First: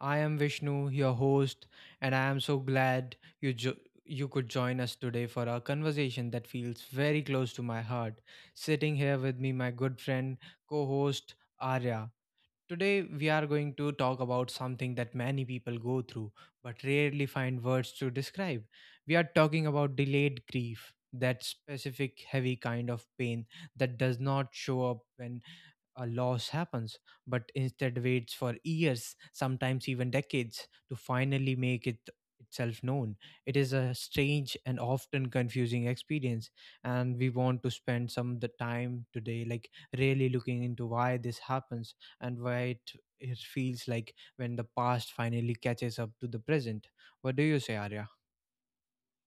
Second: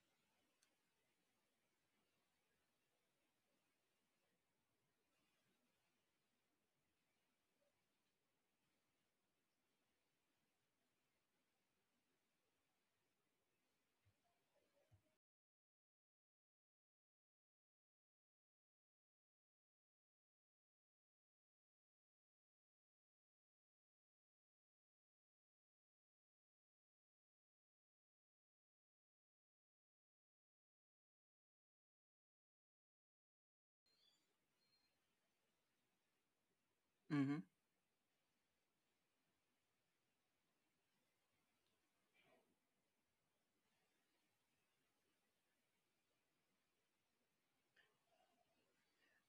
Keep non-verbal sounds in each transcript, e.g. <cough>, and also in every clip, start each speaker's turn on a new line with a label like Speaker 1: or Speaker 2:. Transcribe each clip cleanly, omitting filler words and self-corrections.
Speaker 1: I am Vishnu, your host, and I am so glad you jo- you could join us today for a conversation that feels very close to my heart. Sitting here with me, my good friend, co-host Arya. Today, we are going to talk about something that many people go through but rarely find words to describe. We are talking about delayed grief, that specific heavy kind of pain that does not show up when a loss happens, but instead waits for years, sometimes even decades, to finally make it itself known. It is a strange and often confusing experience, and we
Speaker 2: hmm
Speaker 1: want to spend some the time today, really looking into why this happens and why it feels like when the past finally catches up to the present. What do you say, Arya?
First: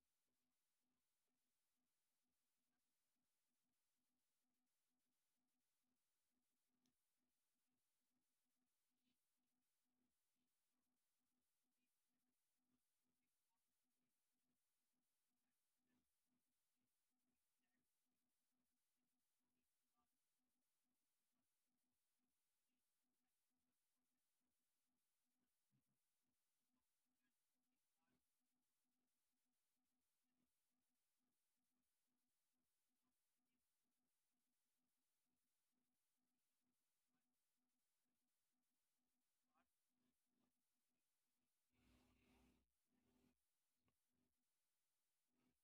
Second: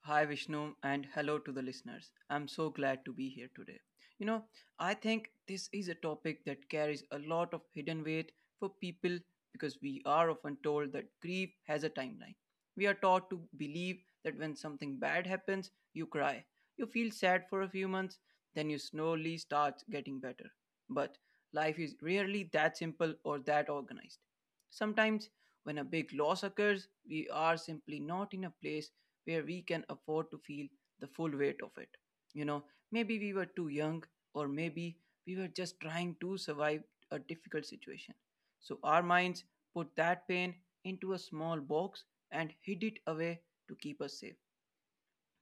Speaker 2: Hi, Vishnu, and hello to the listeners. I'm so glad to be here today. You know, I think this is a topic that carries a lot of hidden weight for people because we are often told that grief has a timeline. We are taught to believe that when something bad happens, you cry. You feel sad for a few months, then you slowly start getting better. But life is rarely that simple or that organized. Sometimes, when a big loss occurs, we are simply not in a place where we can afford to feel the full weight of it. You know, maybe we were too young, or maybe we were just trying to survive a difficult situation. So our minds put that pain into a small box and hid it away to keep us safe.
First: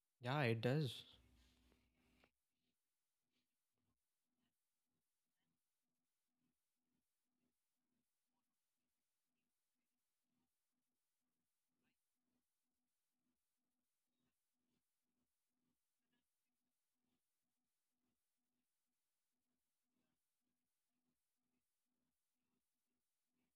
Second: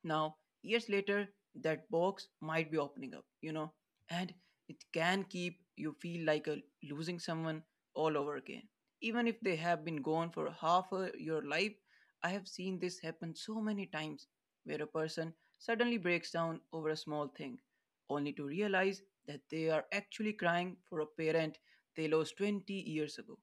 Speaker 2: Now,
Speaker 1: Yeah, it
Speaker 2: years
Speaker 1: does.
Speaker 2: later, that box might be opening up, you know, and it can keep you feel like losing someone all over again. Even if they have been gone for half your life, I have seen this happen so many times where a person suddenly breaks down over a small thing, only to realize that they are actually crying for a parent they lost 20 years ago.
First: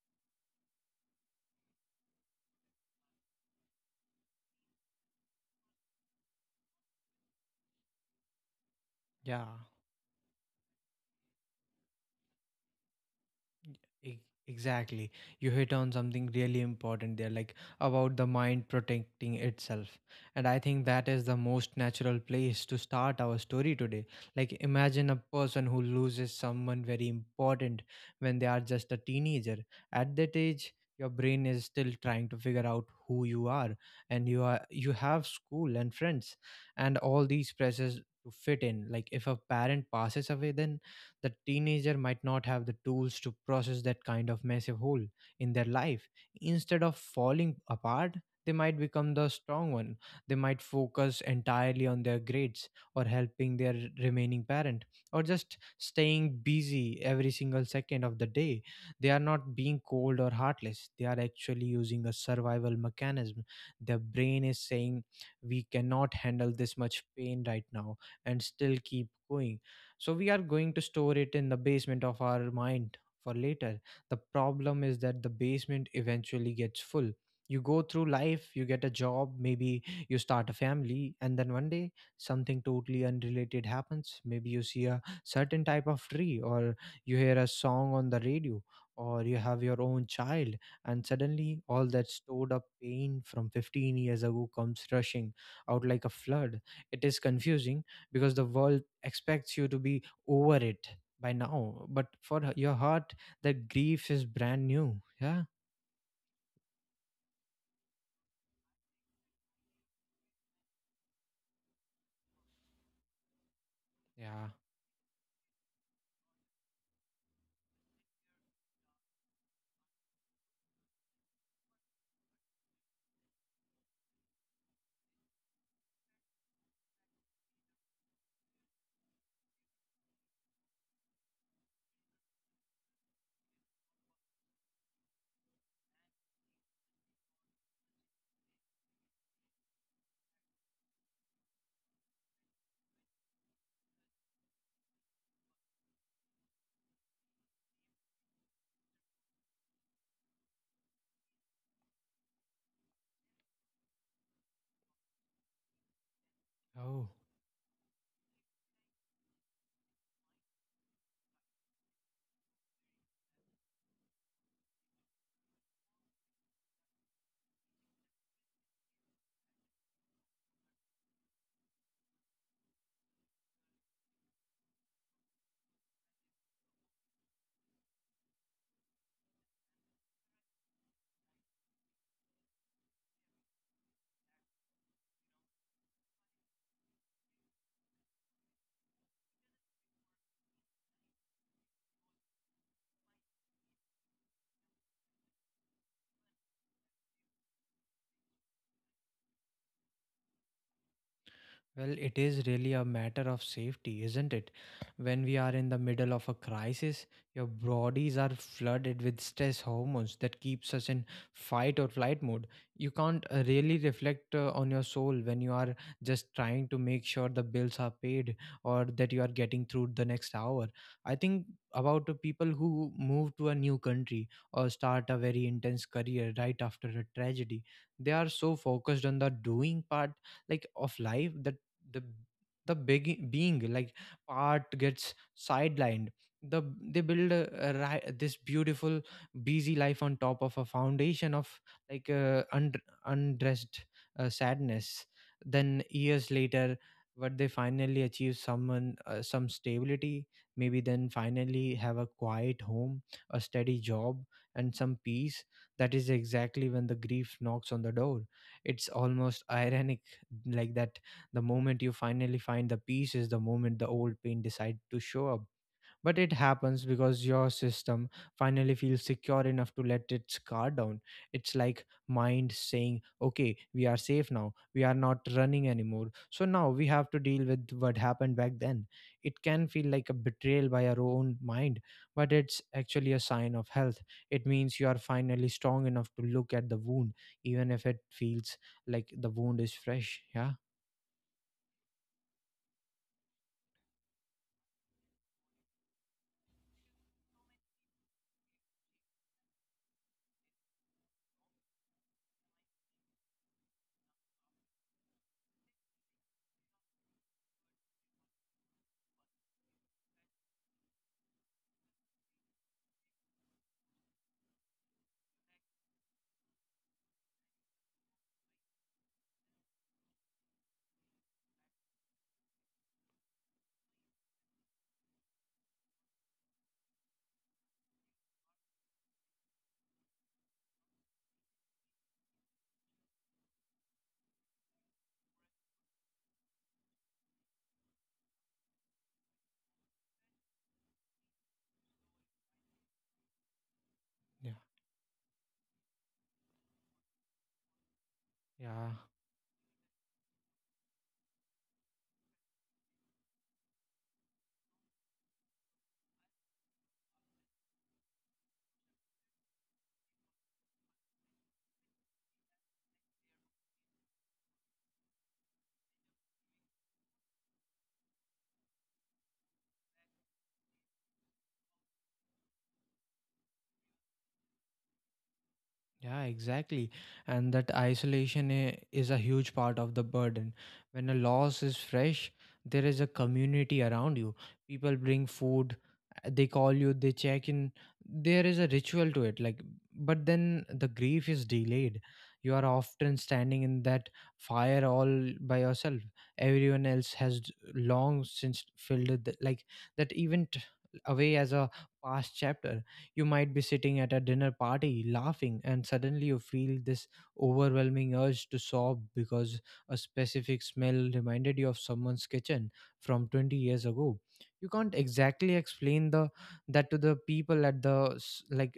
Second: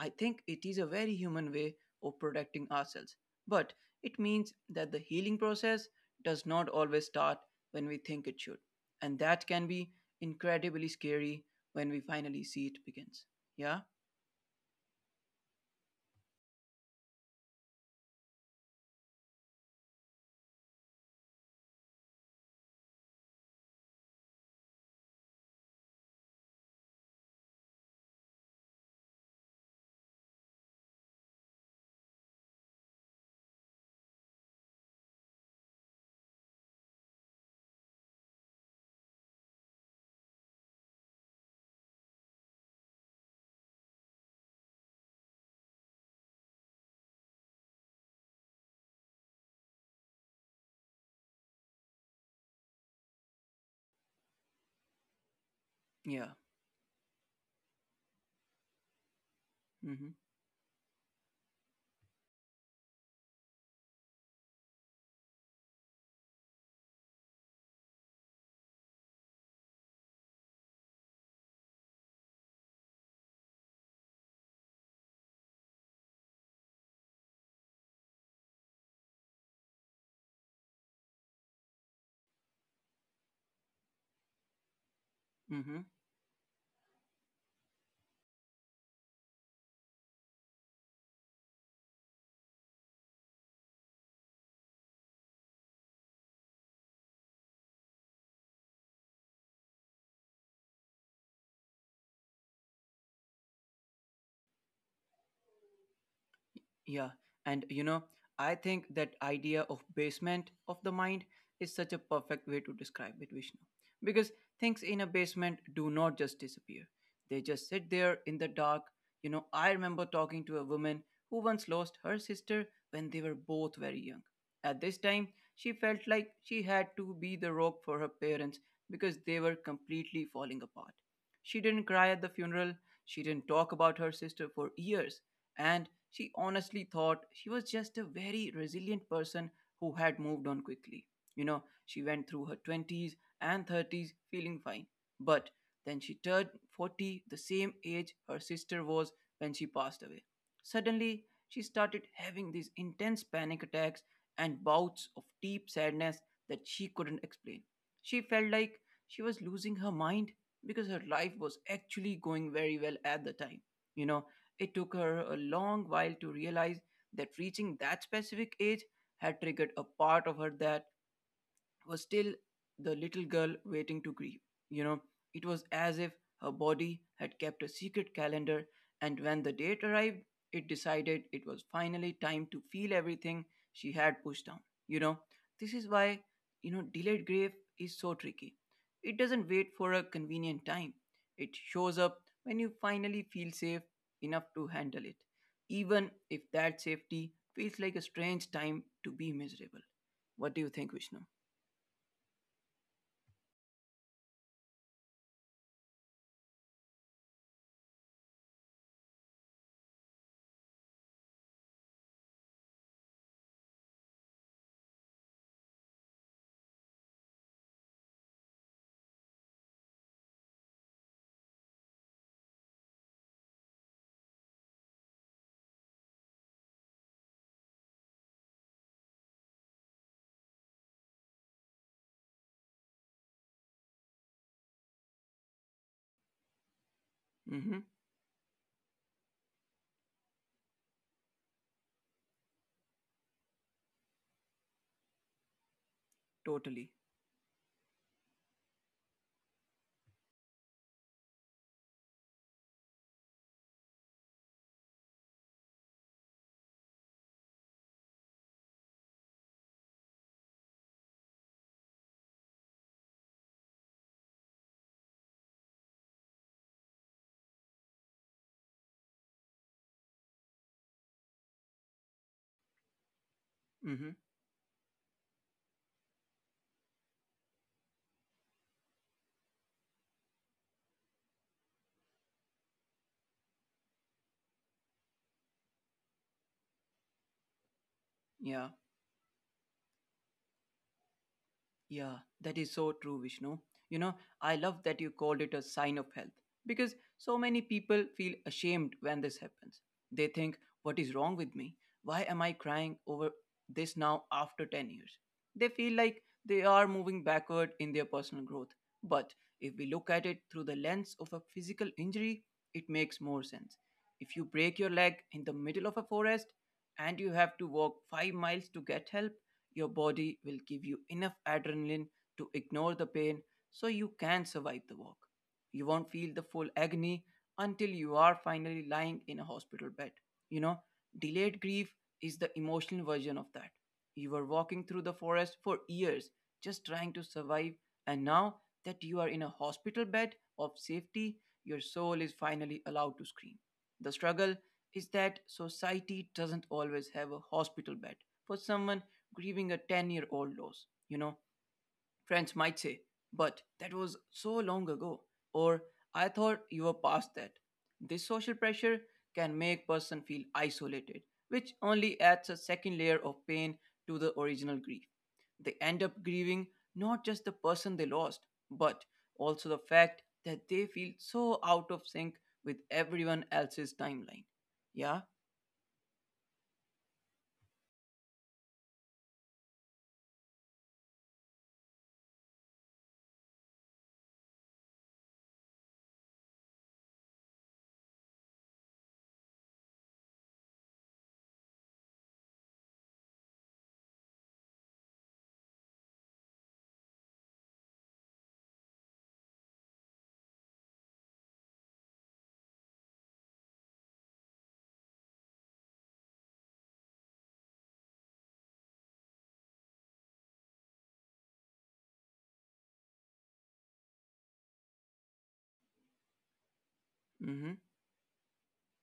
Speaker 2: I think it is a very human way of protecting ourselves. But it means that the healing process does not always start when we think it should. And that
Speaker 1: Yeah.
Speaker 2: can be incredibly scary when we finally see it begins. Yeah?
Speaker 1: E- Exactly. You hit on something really important there, about the mind protecting itself. And I think that is the most natural place to start our story today. Like, imagine a person who loses someone very important when they are just a teenager. At that age, your brain is still trying to figure out who you are, and you have school and friends, and all these pressures to fit in. Like, if a parent passes away, then the teenager might not have the tools to process that kind of massive hole in their life. Instead of falling apart, they might become the strong one. They might focus entirely on their grades, or helping their remaining parent, or just
Speaker 2: Yeah.
Speaker 1: staying busy every single second of the day. They are not being
Speaker 2: Mm-hmm.
Speaker 1: cold or heartless. They are actually using a survival mechanism. Their brain is saying, we cannot handle this much pain right now and still keep going, so we are going to store it in the basement of our mind for later. The problem is that the basement eventually gets full. You go through life, you get a job, maybe you start a family, and then one day, something totally unrelated happens. Maybe you see a certain
Speaker 2: Mm-hmm.
Speaker 1: type of tree, or you hear a song on the radio, or you have your own child, and suddenly all that stored up pain from 15 years ago comes rushing out like a flood. It is confusing because the world expects you to be over it by now, but for your heart, that grief is brand new. Yeah.
Speaker 2: Yeah, and you know, I think that idea of basement of the mind is such a perfect way to describe it, Vishnu. Because
Speaker 1: Yeah.
Speaker 2: things in a basement do not just disappear, they just sit there in the dark. You know, I remember talking to a woman who once lost her sister when they were both very young. At this time, she felt like she had to be the rock for her parents because they were completely falling apart. She didn't cry at the funeral. She didn't talk about her sister for years and she honestly thought she was just a very resilient person who had moved on quickly. You know, she went through her 20s and 30s feeling fine, but then she turned 40, the same age her sister was when she passed away. Suddenly, she started having these intense panic attacks and bouts of deep sadness that she
Speaker 1: Oh.
Speaker 2: couldn't explain. She felt like she was losing her mind because her life was actually going very well at the time. You know, it took her a long while to realize that reaching that specific age had triggered a part of her that was still the little girl waiting to grieve. You know, it was as if her body had kept a secret calendar, and when the date arrived, it decided it was finally time to feel everything she had pushed down. You know, this is why, you know, delayed grief is so tricky. It doesn't wait for a convenient time, it shows up when you finally feel safe enough to handle it, even if that safety feels like a strange time to be miserable. What do you think, Vishnu?
Speaker 1: Well, it is really a matter of safety, isn't it? When we are in the middle of a crisis, your bodies are flooded with stress hormones that keeps us in fight or flight mode. You can't really reflect on your soul when you are just trying to make sure the bills are paid or that you are getting through the next hour. I think about the people who move to a new country or start a very intense career right after a tragedy. They are so focused on the doing part, of life, that the the big being, art, gets sidelined. They build
Speaker 2: Mm-hmm.
Speaker 1: this beautiful busy life on top of a foundation of like uh, und- undressed sadness. Then years later,
Speaker 2: Totally.
Speaker 1: what they finally achieve some stability, maybe then finally have a quiet home, a steady job, and some peace, that is exactly when the grief knocks on the door. It's almost ironic, that the moment you finally find the peace is the moment the old pain decide to show up. But it happens because your system finally feels secure enough to let its guard down. It's like mind saying, okay, we are
Speaker 2: Mm-hmm.
Speaker 1: safe now. We are not running anymore. So now we have to deal with what happened back then. It can feel like a betrayal by our own mind, but it's actually a sign of health. It means you are finally strong enough to look at the wound, even if it feels
Speaker 2: Yeah.
Speaker 1: like the wound is fresh. Yeah.
Speaker 2: Yeah, that is so true, Vishnu. You know, I love that you called it a sign of health because so many people feel ashamed when this happens. They think, what is wrong with me? Why am I crying over this now after 10 years? They feel like they are moving backward in their personal growth. But if we look at it through the lens of a physical injury, it makes more sense. If you break your leg in the middle of a forest and you have to walk 5 miles to get help, your body will give you enough adrenaline to ignore the pain so you can survive the walk. You won't feel the full agony until you are finally lying in a hospital bed. You know, delayed grief is the emotional version of that. You were walking through the forest for years just trying to survive, and now that you are in a hospital bed of safety, your soul is finally allowed to scream. The struggle
Speaker 1: Yeah.
Speaker 2: is that society doesn't always have a hospital bed for someone
Speaker 1: Yeah,
Speaker 2: grieving a 10-year-old loss, you know, friends might say, but that was so long ago, or I thought you were past that. This social pressure can make person feel isolated, which only adds a second layer of pain to the original grief. They end up grieving not just the person they lost, but also the fact that they feel so out of sync with everyone else's timeline. Yeah?
Speaker 1: yeah, exactly. And that isolation is a huge part of the burden. When a loss is fresh, there is a community around you. People bring food, they call you, they check in. There is a ritual to it. Like, but then the grief is delayed. You are often standing in that fire all by yourself. Everyone else has long since filled it, that event away as a past chapter. You might be sitting at a dinner party laughing, and suddenly you feel this overwhelming urge to sob because a specific smell reminded you of someone's kitchen from 20 years ago. You can't exactly explain the that to the
Speaker 2: Mm-hmm.
Speaker 1: people at the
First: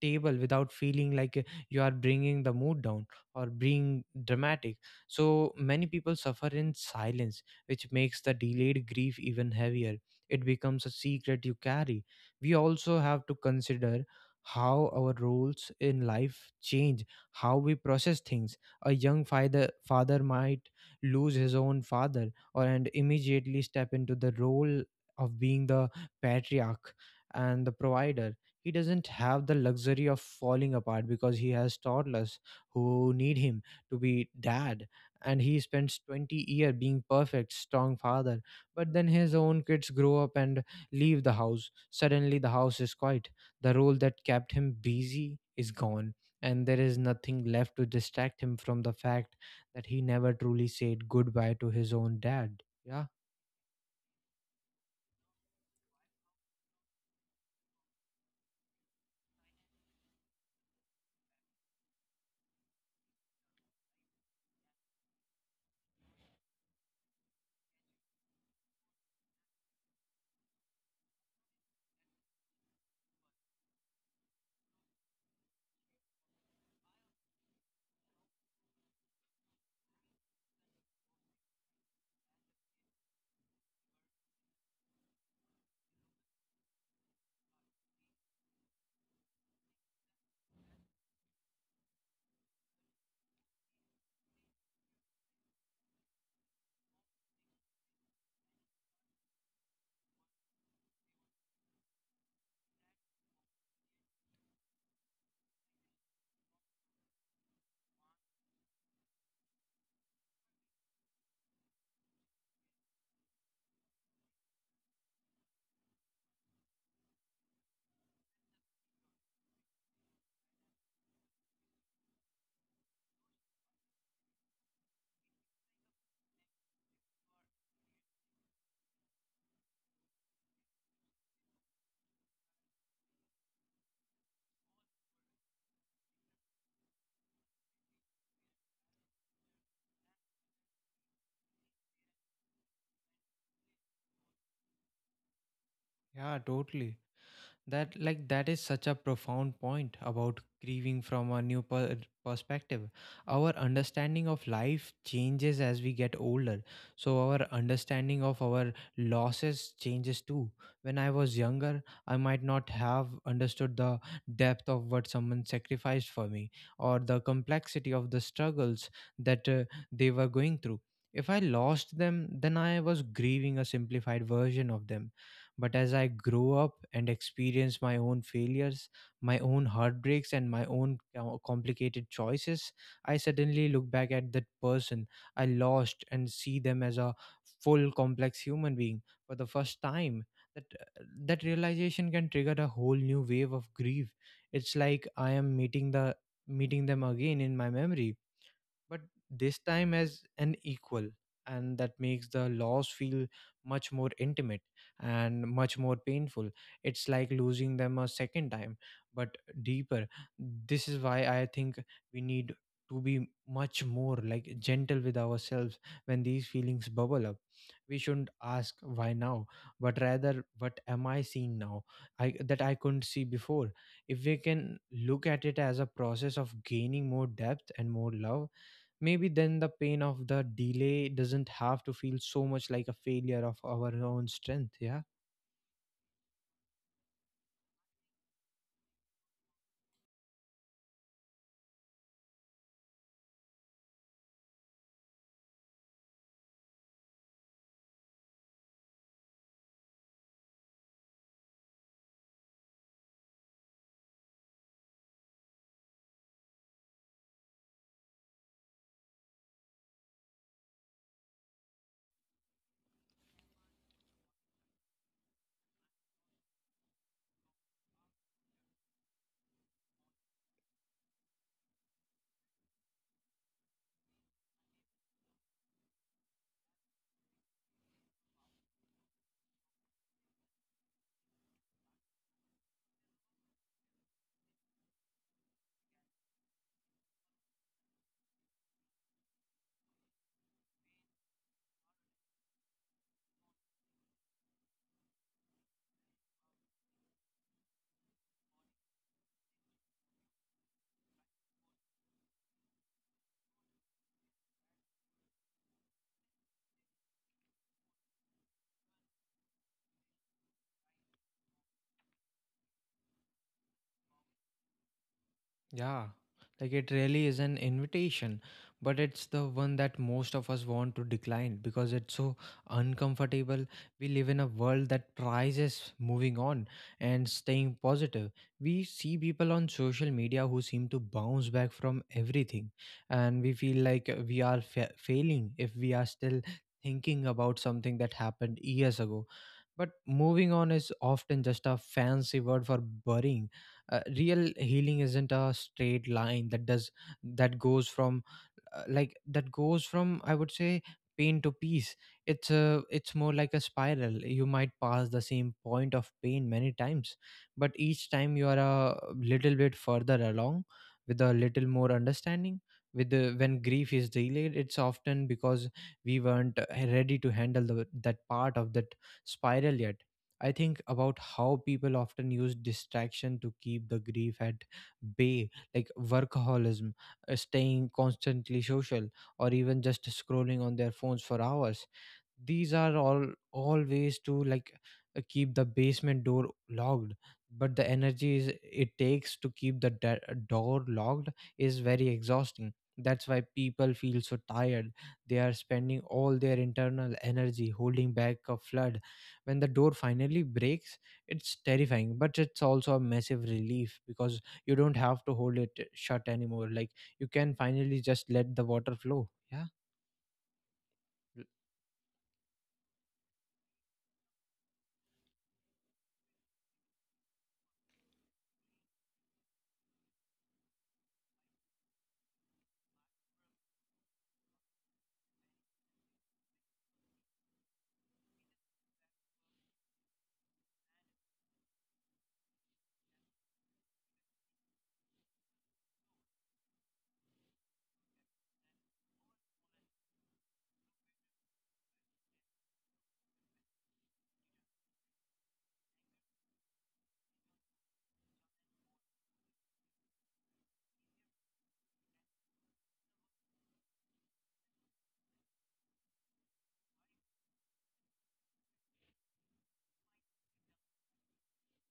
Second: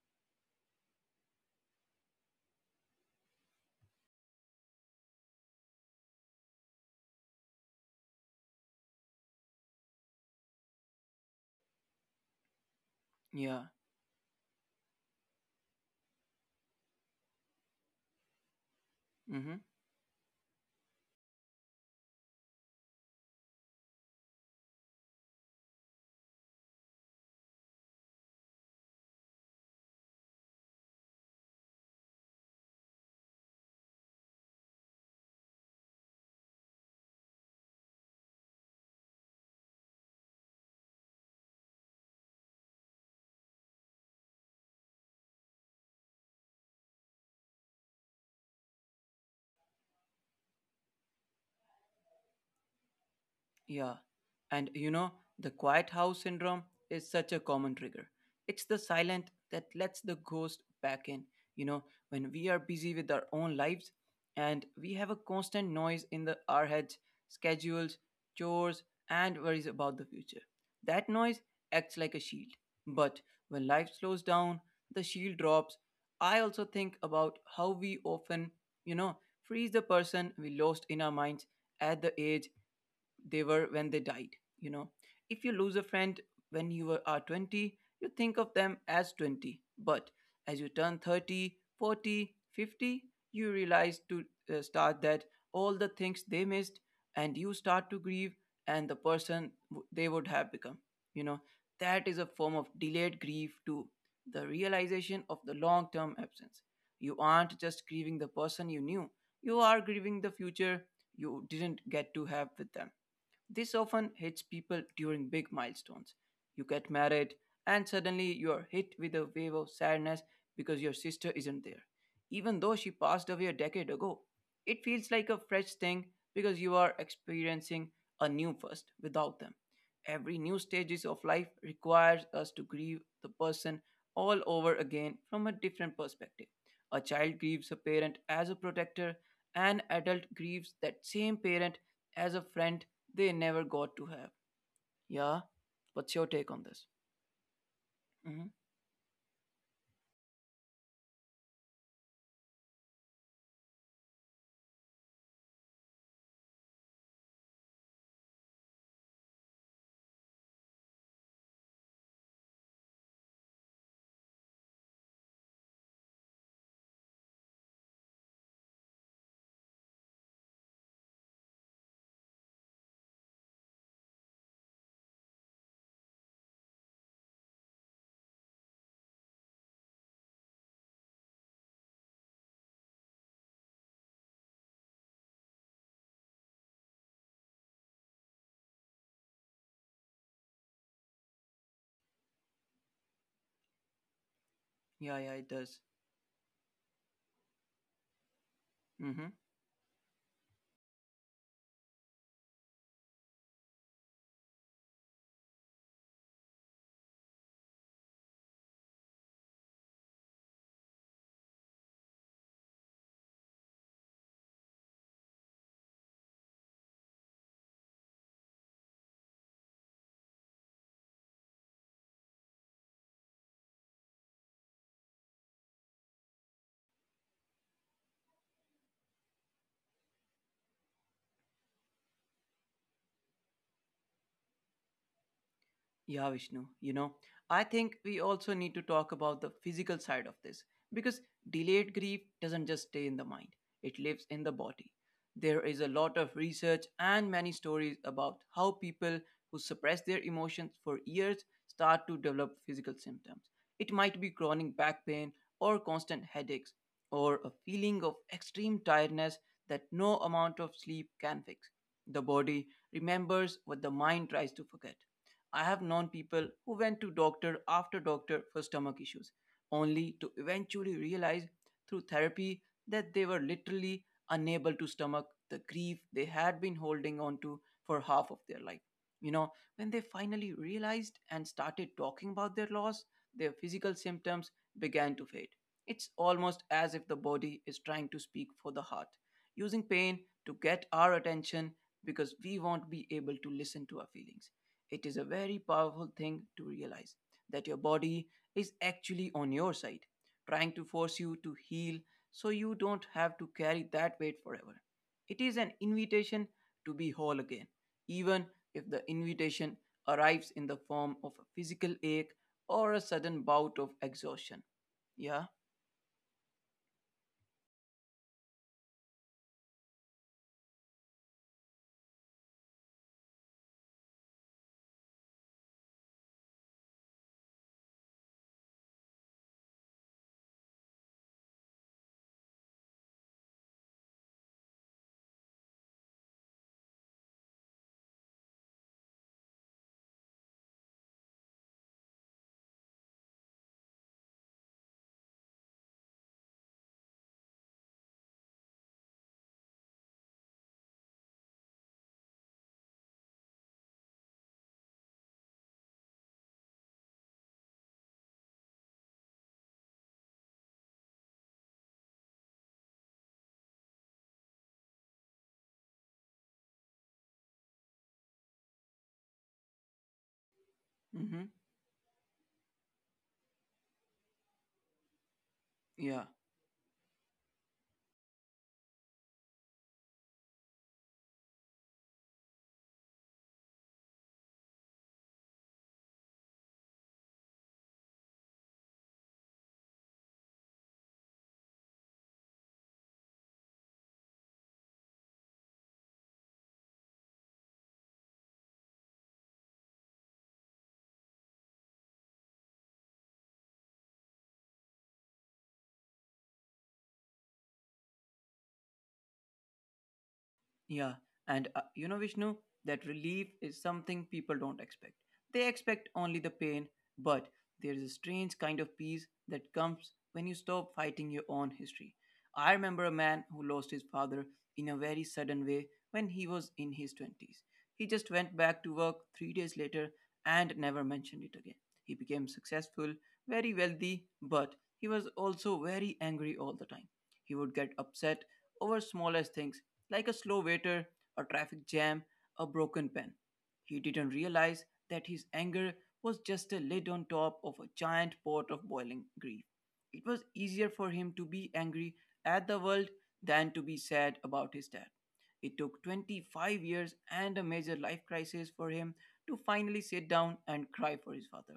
Speaker 1: table without feeling you are bringing the mood down or being dramatic. So many people suffer in silence, which makes the delayed grief even heavier. It becomes a secret you carry. We also have to
Speaker 2: Yeah.
Speaker 1: consider how our roles in life change, how we process things. A young
Speaker 2: Mm-hmm.
Speaker 1: father might lose his own father or and immediately step into the role of being the patriarch and the provider. He doesn't have the luxury of falling apart because he has toddlers who need him to be dad, and he spends 20 years being perfect strong father. But then his own kids grow up and leave the house. Suddenly, the house is quiet. The role that kept him busy is gone, and there is nothing left to distract him from the fact that he never truly said goodbye to his own dad. Yeah.
Speaker 2: Yeah, and you know, the quiet house syndrome is such a common trigger. It's the silent that lets the ghost back in. You know, when we are busy with our own lives and we have a constant noise in the our heads, schedules, chores, and worries about the future. That noise acts like a shield. But when life slows down, the shield drops. I also think about how we often, you know, freeze the person we lost in our minds at the age they were when they died. You know, if you lose a friend when you are 20, you think of them as 20. But as you turn 30, 40, 50, you realize to start that all the things they missed and you start to grieve and the person they would have become. You know, that is a form of delayed grief too. The realization of the long term absence. You aren't just grieving the person you knew, you are grieving the future you didn't get to have with them. This often hits people during big milestones. You get married, and suddenly you're hit with a wave of sadness because your sister isn't there. Even though she passed away a decade ago, it feels like a fresh thing because you are experiencing a new first without them. Every new stages of life requires us to grieve the person all over again from a different perspective. A child grieves a parent as a protector, an adult grieves that same parent as a friend they never got to have. Yeah. What's
Speaker 1: Yeah,
Speaker 2: your take on
Speaker 1: totally.
Speaker 2: this?
Speaker 1: That is
Speaker 2: Hmm.
Speaker 1: such a profound point about grieving from a new perspective. Our understanding of life changes as we get older, so our understanding of our losses changes too. When I was younger, I might not have understood the depth of what someone sacrificed for me, or the complexity of the struggles that they were going through. If I lost them, then I was grieving a simplified version of them. But as I grow up and experience my own failures, my own heartbreaks, and my own complicated choices, I suddenly look back at that person I lost and see them as a full, complex human being for the first time. That, that realization can trigger a whole new wave of grief. It's like I
Speaker 2: Yeah, yeah,
Speaker 1: am
Speaker 2: it does.
Speaker 1: meeting them again in my memory, but
Speaker 2: Hmm.
Speaker 1: this time as an equal, and that makes the loss feel much more intimate and much more painful. It's like losing them a second time, but deeper. This is why I think we need to be much more gentle with ourselves when these feelings bubble up. We shouldn't ask why now, but rather what am I seeing now I that I couldn't see before. If we can look at it as a process of gaining more depth and more love, maybe then the pain of the delay doesn't have to feel so much like a failure of our own strength. Yeah.
Speaker 2: Yeah, Vishnu. You know, I think we also need to talk about the physical side of this because delayed grief doesn't just stay in the mind, it lives in the body. There is a lot of research and many stories about how people who suppress their emotions for years start to develop physical symptoms. It might be chronic back pain or constant headaches or a feeling of extreme tiredness that no amount of sleep can fix. The body remembers what the mind tries to forget. I have known people who went to doctor after doctor for stomach issues, only to eventually realize through therapy that they were literally unable to stomach the grief they had been holding on to for half of their life. You know, when they finally realized and started talking about their loss, their physical symptoms began to fade. It's almost as if the body is trying to speak for the heart, using pain to get our attention because we won't be able to listen to our feelings. It is a very powerful thing to realize that your body is actually on your side, trying to force you to heal so you don't have to carry that weight forever. It is an invitation to be whole again, even if the invitation arrives in the form of a physical ache or a sudden bout of exhaustion. Yeah.
Speaker 1: Yeah, like it really is an invitation, but it's the one that most of us want to decline because it's so uncomfortable. We live in a world that prizes moving on and staying positive. We see people on social media who seem to bounce back from everything, and we feel like we are failing if we are still thinking about something that happened years ago. But moving on is often just a fancy word for burying. Real healing isn't a straight line that goes from like that goes from I would say pain to peace. It's a it's more like a spiral. You might pass the same point of pain many times, but each time you are a little bit further along, with a little more understanding. When grief is delayed, it's often because we weren't ready to handle that part of that spiral yet. I think about how
Speaker 2: Mm-hmm.
Speaker 1: people often use distraction to keep the grief at bay, like
Speaker 2: Yeah.
Speaker 1: workaholism, staying constantly social, or even just scrolling on their phones for hours. These are all ways to keep the basement door locked, but the energy it takes to keep the door locked is very exhausting. That's why people feel so tired. They are spending all their internal energy holding back a flood. When the door finally breaks, it's terrifying, but it's also a massive relief because you don't have to hold it shut anymore. Like, you can finally just let the water flow. Yeah.
Speaker 2: Yeah, and you know, Vishnu, that relief is something people don't expect. They expect only the pain, but there is a strange kind of peace that comes when you stop fighting your own history. I remember a man who lost his father in a very sudden way when he was in his 20s. He just went back to work 3 days later and never mentioned it again. He became successful, very wealthy, but he was also very angry all the time. He would get upset over smallest things like a slow waiter, a traffic jam, a broken pen. He didn't realize that his anger was just a lid on top of a giant pot of boiling grief. It was easier for him to be angry at the world than to be sad about his dad. It took 25 years and a major life crisis for him to finally sit down and cry for his father.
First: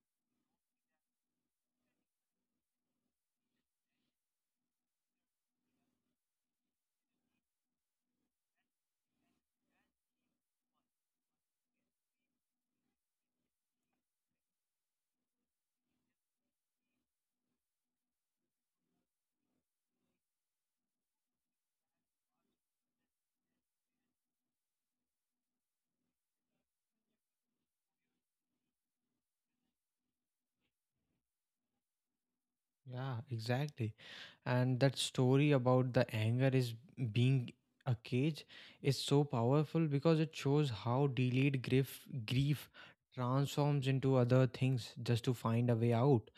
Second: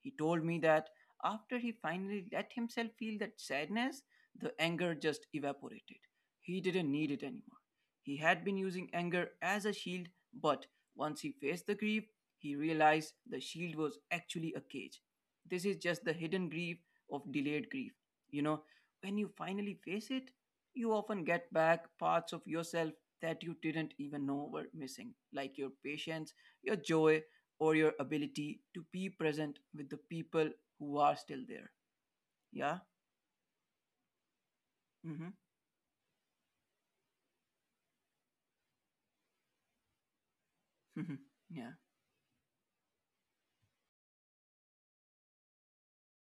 Speaker 2: He told me that after he finally let himself feel that sadness, the anger just evaporated. He didn't need it anymore. He had been using anger as a shield, but once he faced the grief, he realized the shield was actually a cage. This is just the hidden grief of delayed grief. You know, when you finally face it, you often get back parts of yourself that you didn't even know were missing, like your patience, your joy, or your ability to be present with the people who are still there. Yeah?
Speaker 1: Yeah, exactly. And that
Speaker 2: Mm-hmm.
Speaker 1: story about the anger is being a cage is so powerful because it shows how
Speaker 2: <laughs>
Speaker 1: delayed
Speaker 2: yeah.
Speaker 1: grief transforms into other things just to find a way out.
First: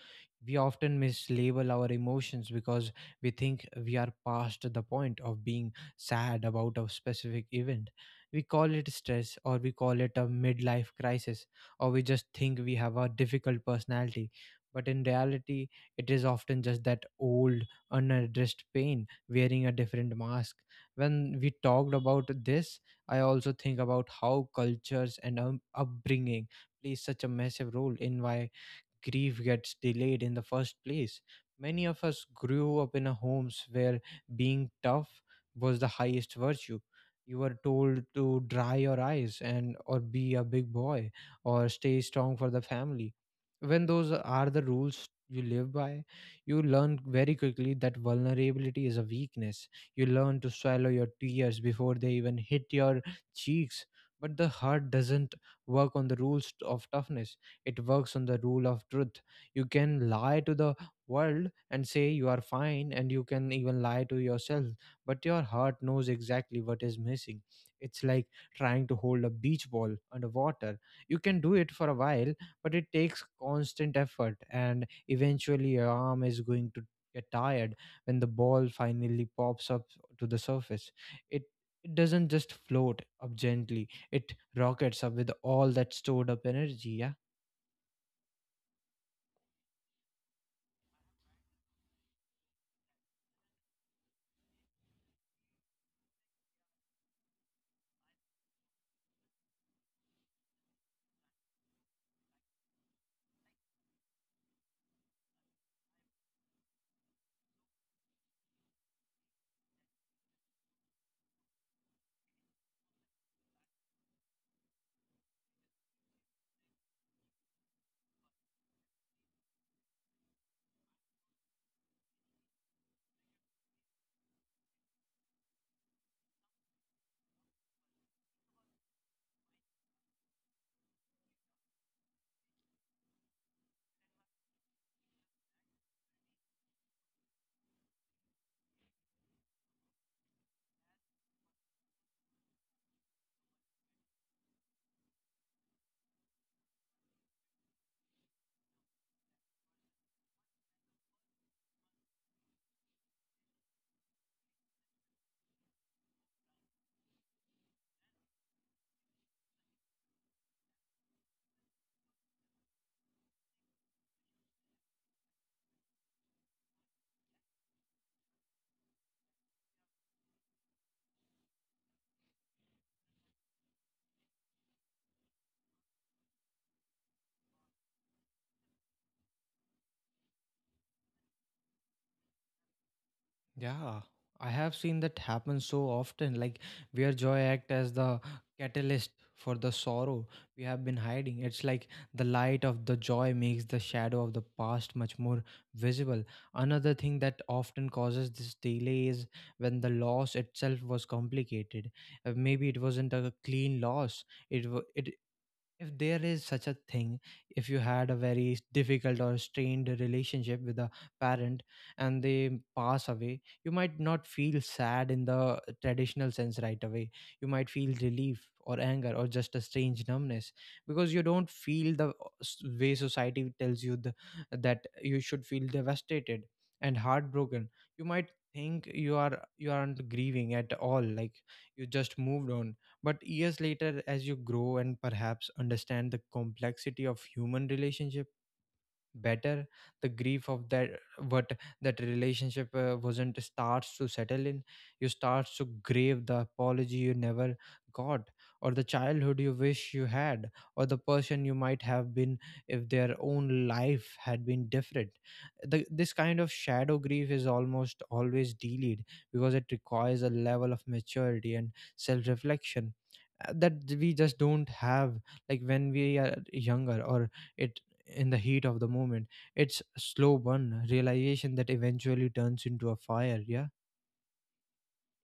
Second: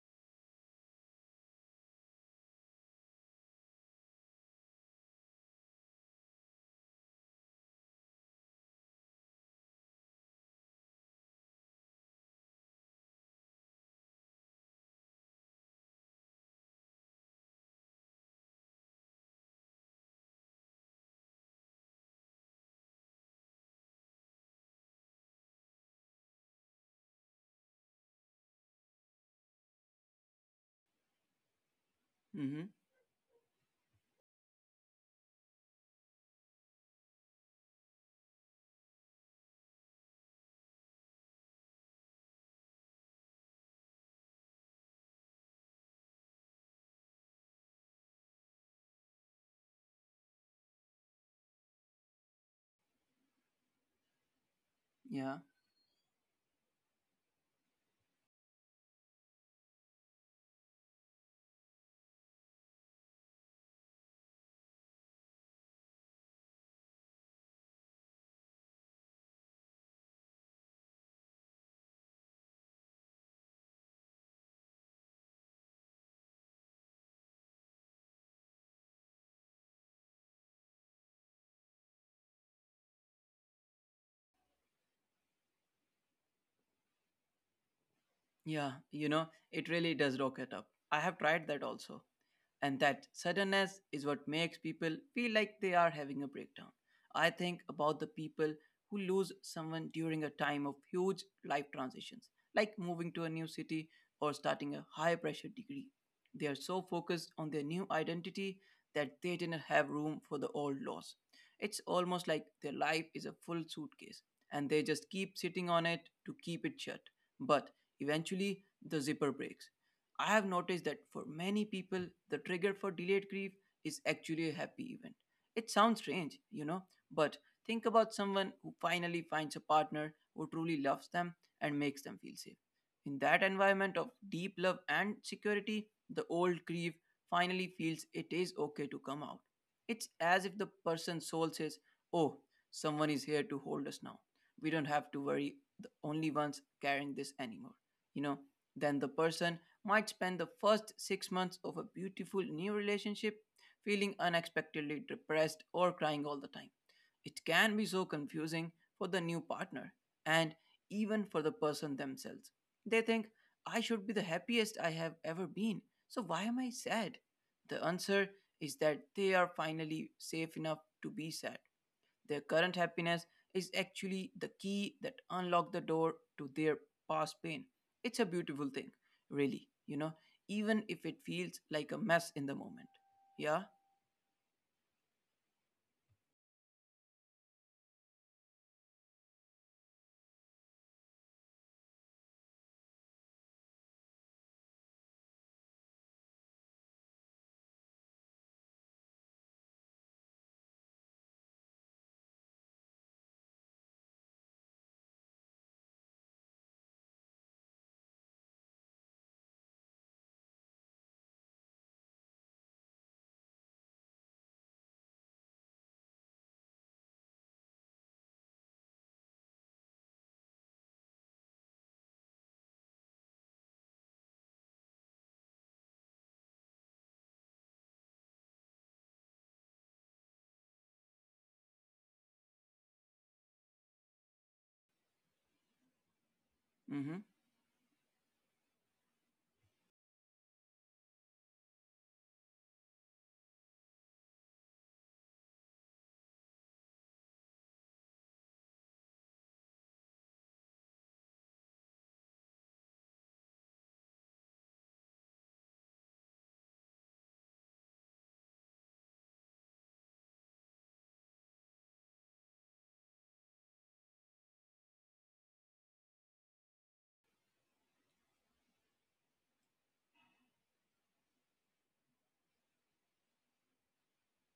Speaker 1: We often mislabel our emotions because we think we are past the point of being sad about a specific event. We call it stress, or we call it a midlife crisis, or we just think we have a difficult personality, but in reality it is often just that old, unaddressed pain wearing a different mask. When we talked about this, I also think about how cultures and upbringing plays such a massive role in why grief gets delayed in the first place. Many of us grew
Speaker 2: Mm-hmm.
Speaker 1: up in a homes where being tough was the highest virtue. You were told to dry your eyes and or be a big boy or stay strong for the family. When those are the rules you live by, you learn very quickly that vulnerability is a weakness. You learn to swallow your tears before they even hit your cheeks. But the heart doesn't
Speaker 2: Yeah.
Speaker 1: work on the rules of toughness, it works on the rule of truth. You can lie to the world and say you are fine, and you can even lie to yourself, but your heart knows exactly what is missing. It's like trying to hold a beach ball underwater. You can do it for a while, but it takes constant effort, and eventually your arm is going to get tired when the ball finally pops up to the surface. It it doesn't just float up gently, it rockets up with all that stored up energy, yeah.
Speaker 2: Yeah, it really does rocket up. I have tried that also. And that suddenness is what makes people feel like they are having a breakdown. I think about the people who lose someone during a time of huge life transitions, like moving to a new city or starting a high pressure degree. They are so focused on their new identity that they didn't have room for the old loss. It's almost like their life is a full suitcase and they just keep sitting on it to keep it shut. But eventually, the zipper breaks. I have noticed that for many people, the trigger for delayed grief is actually a happy event. It sounds strange, but think about someone who finally finds a partner who truly loves them and makes them feel safe. In that environment of deep love and security, the old grief finally feels it is okay to come out. It's as if the person's soul says, Oh, someone is here to hold us now. We don't have to worry, the only ones carrying this anymore. You know, then the person might spend the first 6 months of a beautiful new relationship feeling unexpectedly depressed or crying all the time. It can be so confusing for the new partner and even for the person themselves. They think, I should be the happiest I have ever been, so why am I sad? The answer is that they are finally safe enough to be sad. Their current happiness is actually the key that unlocks the door to their past pain. It's a beautiful thing, really, even if it feels like a mess in the moment. Yeah?
Speaker 1: Yeah, I have seen that happen so often, like where joy act as the catalyst for the sorrow we have been hiding. It's like the light of the joy makes the shadow of the past much more visible. Another thing that often causes this delay is when the loss itself was complicated. Maybe it wasn't a clean loss. It if there is such a thing, if you had a very difficult or strained relationship with a parent and they pass away, you might not feel sad in the traditional sense right away. You might feel relief or anger or just a strange numbness because you don't feel the way society tells you that you should feel devastated and heartbroken. You might think you are, you aren't grieving at all, like you just moved on. But years later, as you grow and perhaps understand the complexity of human
Speaker 2: Mm-hmm.
Speaker 1: relationship better, the grief of that, what that relationship wasn't, starts to settle in. You start to grieve the apology you never got, or the childhood you wish you had, or the person you might have been if their own life had been different. This kind of shadow grief is almost always delayed because it requires a level of maturity and self-reflection that we just don't have, like when we are younger or it in the heat of the moment. It's slow burn realization that eventually turns into a fire. Yeah,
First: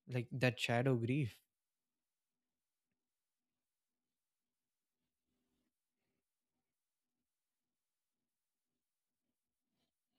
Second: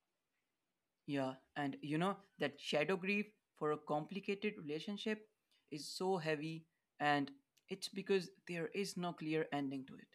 Speaker 1: like that shadow
Speaker 2: Yeah,
Speaker 1: grief.
Speaker 2: and that shadow grief for a complicated relationship is so heavy, and it's because there is no clear ending to it.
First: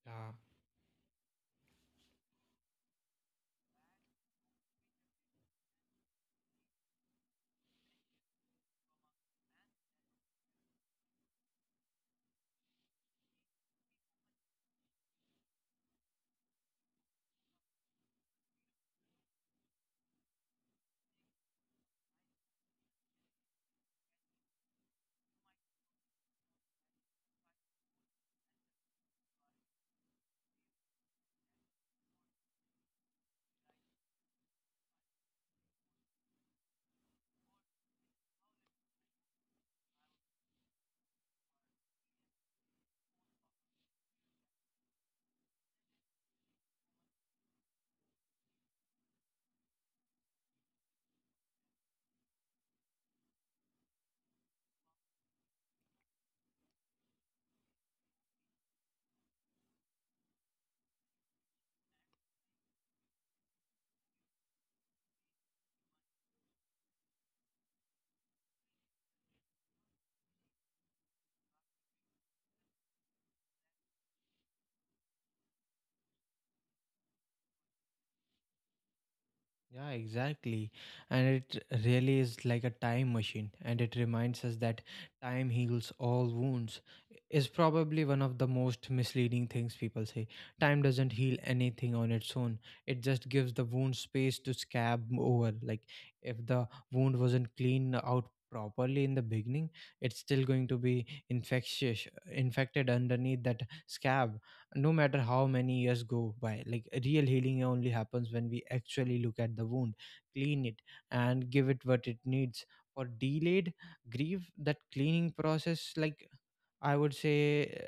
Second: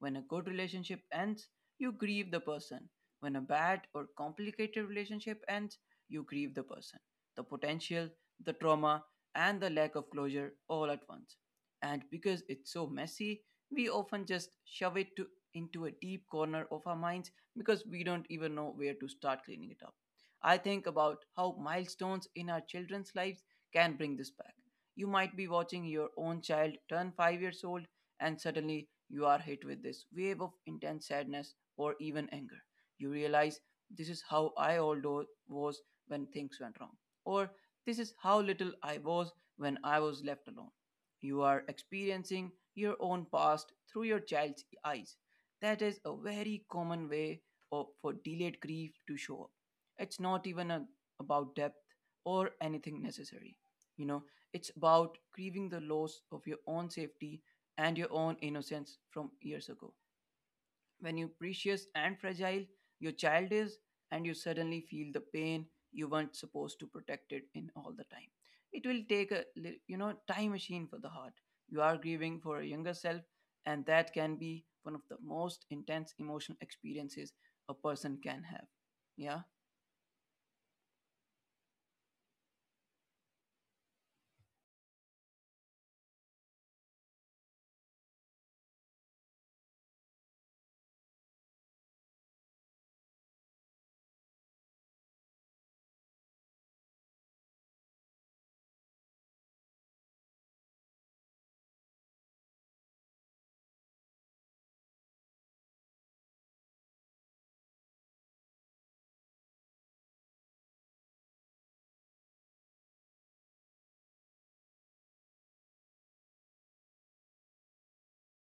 Speaker 2: When a good relationship ends, you grieve the person. When a bad or complicated relationship ends, you grieve the person, the potential, the trauma, and the lack of closure all at once. And because it's so messy, we often just shove it into a deep corner of our minds because we don't even know where to start cleaning it up. I think about how milestones in our children's lives can bring this back. You might be watching your own child turn 5 years old, and suddenly you are hit with this wave of intense sadness or even anger. You realize this is how I old was when things went wrong, or this is how little I was when I was left alone. You are experiencing your own past through your child's eyes. That is a very common way for delayed grief to show up. It's not even about depth or anything necessary. You know, it's about grieving the loss of your own safety and your own innocence from years ago. When you precious and fragile your child is, and you suddenly feel the pain you weren't supposed to protect it in all the time. It will take a time machine for the heart. You are grieving for a younger self, and that can be one of the most intense emotional experiences a person can have. Yeah.
Speaker 1: Yeah, exactly. And it really is like a time machine, and it reminds us that time heals all wounds, is probably one of the most misleading things people say. Time doesn't heal anything on its own, it just gives the wound space to scab over. Like, if the wound wasn't cleaned out properly in the beginning, it's still going to be infectious, infected underneath that scab, no matter how many years go by. Like, real healing only happens when we actually look at the wound, clean it, and give it what it needs. For delayed grief, that cleaning process, like, I would say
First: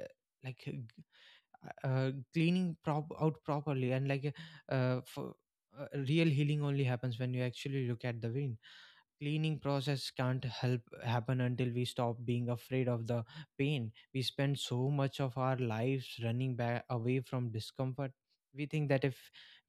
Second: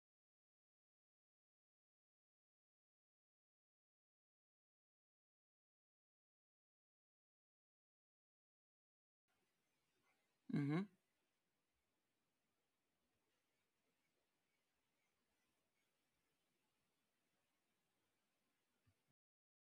Speaker 1: uh, like uh, g- cleaning prop- out properly, and like uh, for, real healing only happens when you actually look at the wound. Cleaning process can't help happen until we stop being afraid of the pain. We spend so much of our lives running back away from discomfort. We think that if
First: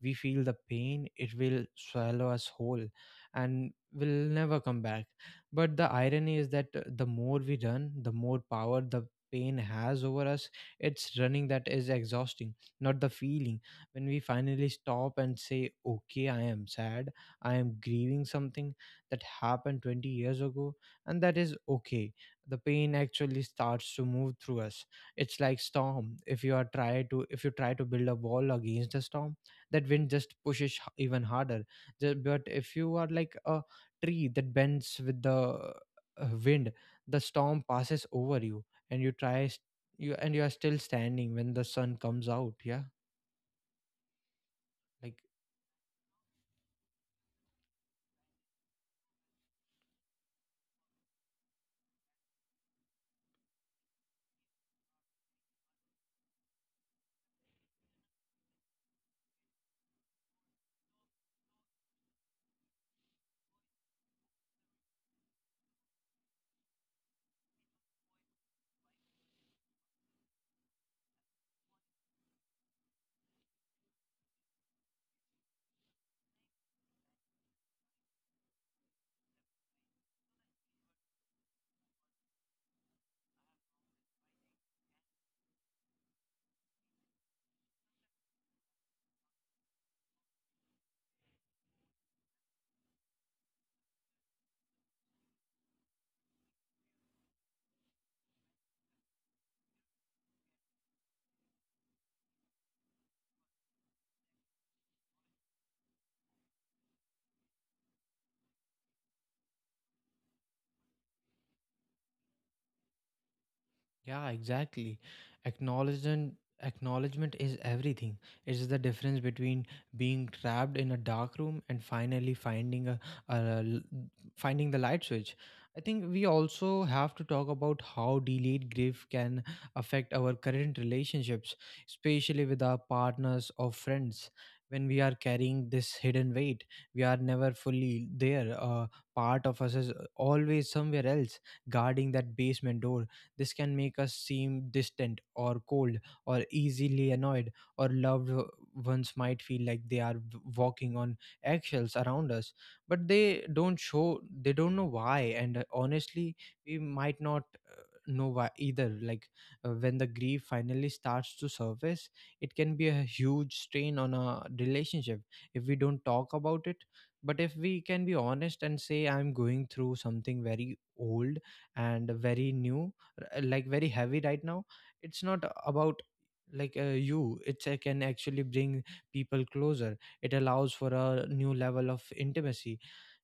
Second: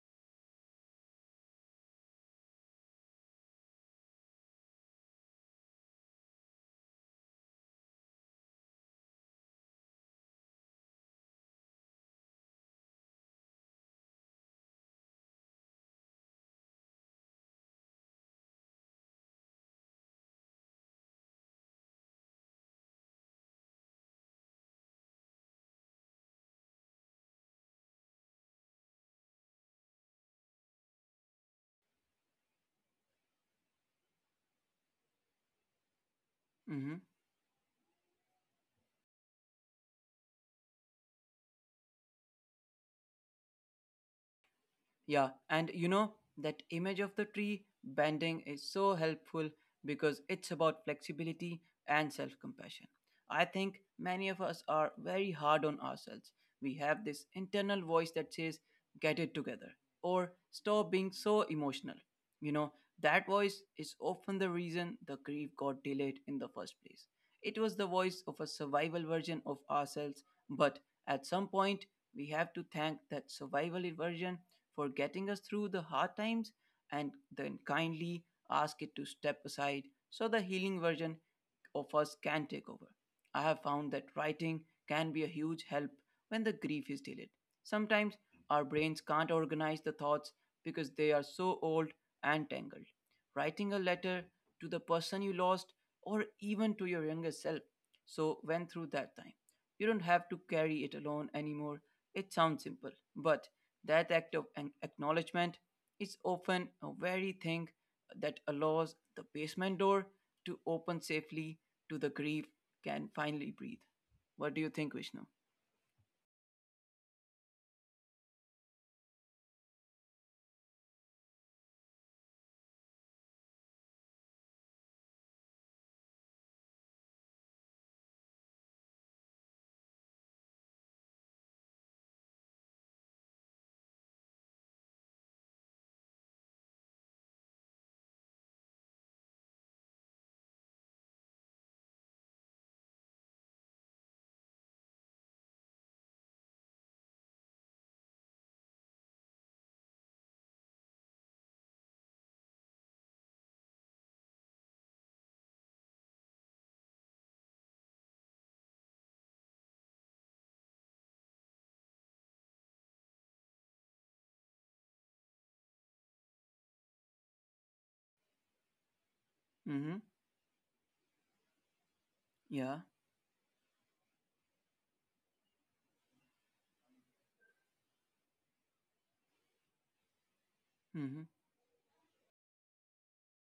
Speaker 1: we feel the pain it will swallow us whole and will never come back, but the irony is that the more we run, the more power the pain has over us. It's running that is exhausting, not the feeling. When we finally stop and say, okay, I am sad, I am grieving something that happened 20 years ago, and that is okay. The pain actually starts to move through us. It's like storm. If you are try to If you try to build a wall against the storm, that wind just pushes h- even harder. But if you are like a tree that bends with the wind,
Speaker 2: Mm-hmm.
Speaker 1: the storm passes over you, and you try s- you and you are still standing when the sun comes out. Yeah, like.
Speaker 2: Yeah, and that image of the tree bending is so helpful because it's about flexibility and self compassion. I think many of us are very hard on ourselves. We have this internal voice that says, get it together or stop being so emotional. You know, that voice is often the reason the grief got delayed in the first place. It was the voice of a survival version of ourselves, but at some point, we have to thank that survival version for getting us through the hard times and then kindly ask it to step aside so the healing version of us can take over. I have found that writing can be a huge help when the grief is delayed. Sometimes our brains can't organize the thoughts because they are so old and tangled. Writing a letter to the person you lost or even to your younger self so went through that time. You don't have to carry it alone anymore. It sounds simple, but that act of acknowledgement is often a very thing that allows the basement door to open safely to the grief can finally breathe. What do you
Speaker 1: Yeah,
Speaker 2: think, Vishnu?
Speaker 1: exactly. Acknowledgement Acknowledgement is everything. It's the difference between being trapped in a dark room and finally finding a l- finding the light switch. I think we also have to talk about how delayed grief can affect our current relationships, especially with our partners or friends. When we are carrying this hidden weight, we are never fully there. Part of us is always somewhere else, guarding that basement door. This can make us seem distant or cold or easily annoyed, or loved o- ones might feel like they are w- walking on eggshells around us, but they don't show, they don't know why, and honestly, we might not know why either. Like, when the grief finally starts to surface, it can be a huge strain on a relationship if we don't talk about it. But if we can be honest and say, I'm
Speaker 2: Mm-hmm.
Speaker 1: going through something very old and
Speaker 2: Yeah.
Speaker 1: very new, r- like very heavy right now, it's not about like, you, it can actually bring people closer. It allows
Speaker 2: Mm-hmm.
Speaker 1: for a new level of intimacy.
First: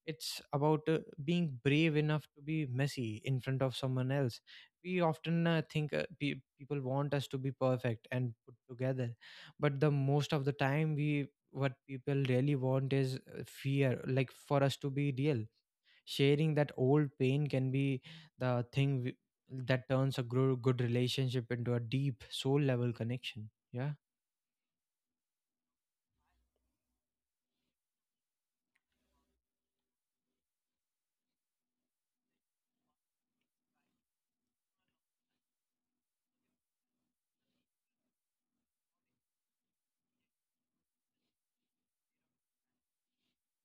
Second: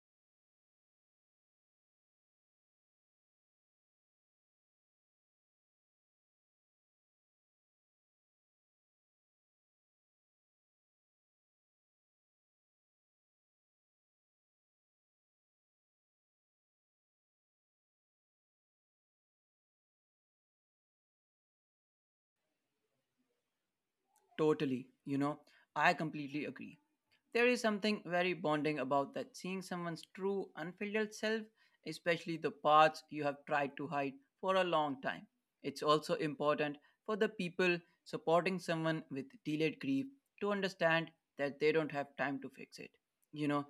Speaker 1: It's about being brave enough to be messy in front of someone else. We often think, people want us to be perfect and put together, but the most of the time we, what people really want is fear, like for us to be real. Sharing that old pain can be the thing w- that turns a gro- good relationship into a deep soul level connection, yeah.
Speaker 2: Totally. I completely agree. There is something very bonding about that seeing someone's true, unfiltered self, especially the parts you have tried to hide for a long time. It's also important for the people supporting someone with delayed grief to understand that they don't have time to fix it. You know,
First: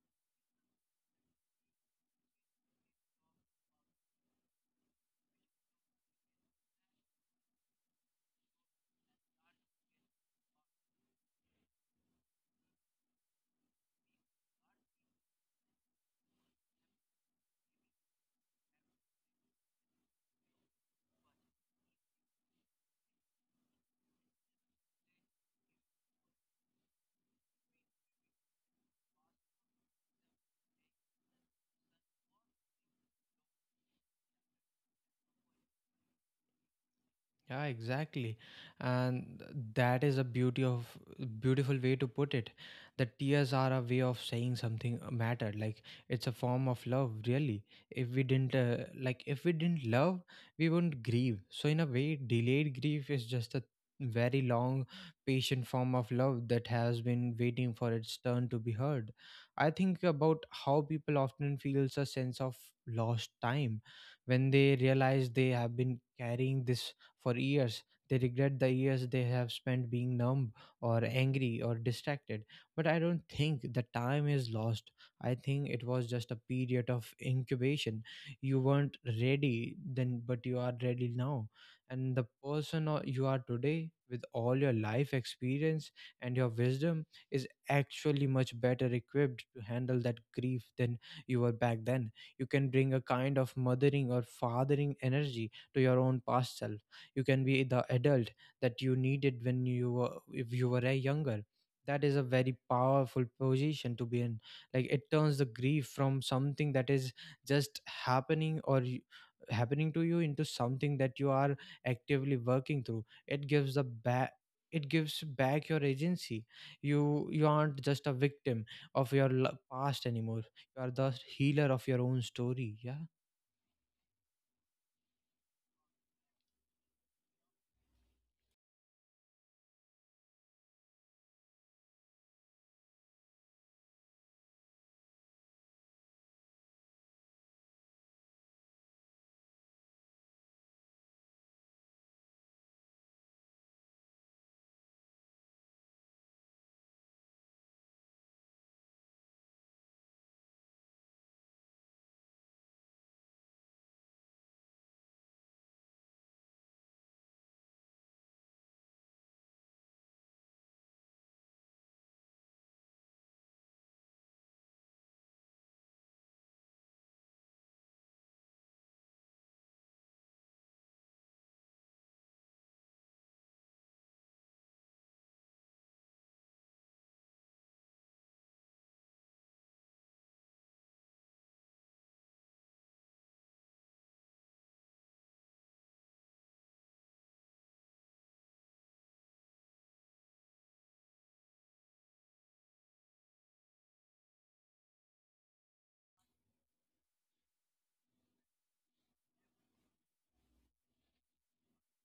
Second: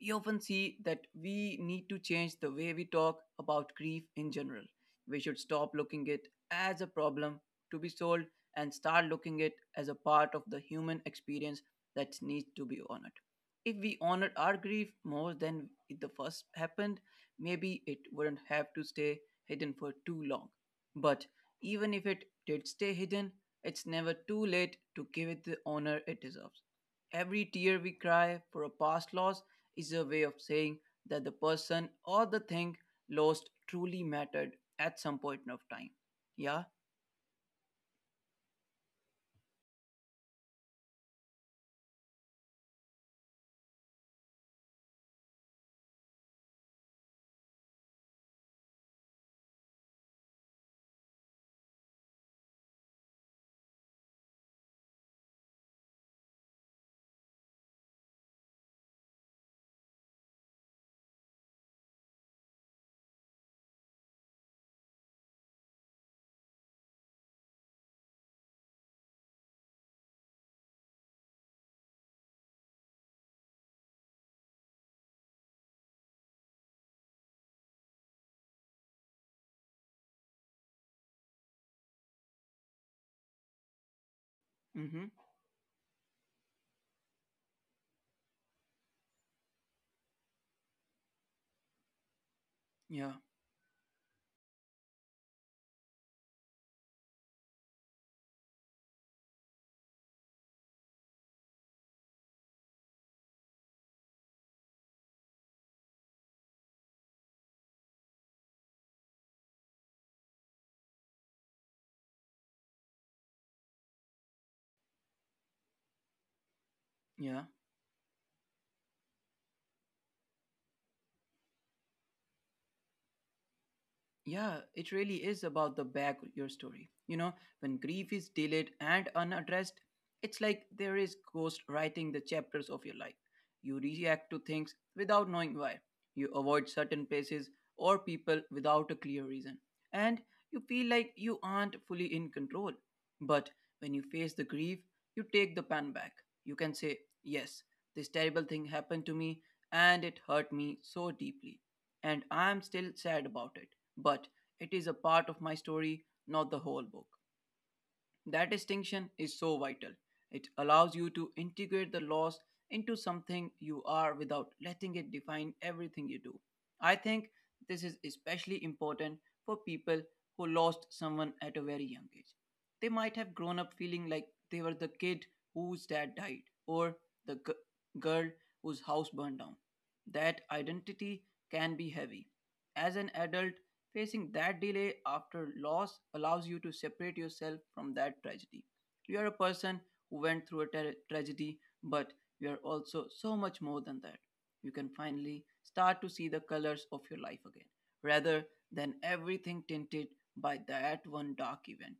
Speaker 2: we often see that we need to change the way we talk about grief in general. We should stop looking it as a problem to be solved and start looking it as a part of the human experience that needs to be honored. If we honored our grief more than it the first happened, maybe it wouldn't have to stay hidden for too long. But even if it did stay hidden, it's never too late to give it the honor it deserves. Every tear we cry for a past loss is a way of saying that the person or the thing lost truly mattered at some point of time. Yeah.
Speaker 1: Yeah, exactly. And that is a beauty of beautiful way to put it. The tears are a way of saying something mattered. Like, it's a form of love, really. If we didn't if we didn't love, we wouldn't grieve. So in a way, delayed grief is just a very long, patient form of love that has been waiting for its turn to be heard. I think about how people often feels a sense of lost time when they realize they have been carrying this for years. They regret the years they have spent being numb or angry or distracted. But I don't think the time is lost. I think it was just a period of incubation. You weren't ready then, but you are ready now. And the person you are today, with all your
Speaker 2: Mm-hmm.
Speaker 1: life experience and your wisdom, is actually much better equipped to handle that grief than you were back then. You can bring a
Speaker 2: Yeah.
Speaker 1: kind of mothering or fathering energy to your own past self. You can be the adult that you needed when you were, if you were a younger. That is a very powerful position to be in. Like, it turns the grief from something that is just happening or y- happening to you into something that you are actively working through. It gives back your agency. you
Speaker 2: Yeah.
Speaker 1: you aren't just a victim of your l- past anymore, you are the healer of your own story, yeah.
Speaker 2: Yeah, it really is about the back of your story. When grief is delayed and unaddressed, it's like there is ghost writing the chapters of your life. You react to things without knowing why. You avoid certain places or people without a clear reason. And you feel like you aren't fully in control. But when you face the grief, you take the pan back. You can say, Yes, this terrible thing happened to me and it hurt me so deeply. And I'm still sad about it, but it is a part of my story, not the whole book. That distinction is so vital. It allows you to integrate the loss into something you are without letting it define everything you do. I think this is especially important for people who lost someone at a very young age. They might have grown up feeling like they were the kid whose dad died or the girl whose house burned down. That identity can be heavy. As an adult, facing that delay after loss allows you to separate yourself from that tragedy. You are a person who went through a tragedy, but you are also so much more than that. You can finally start to see the colors of your life again, rather than everything tinted by that one dark event.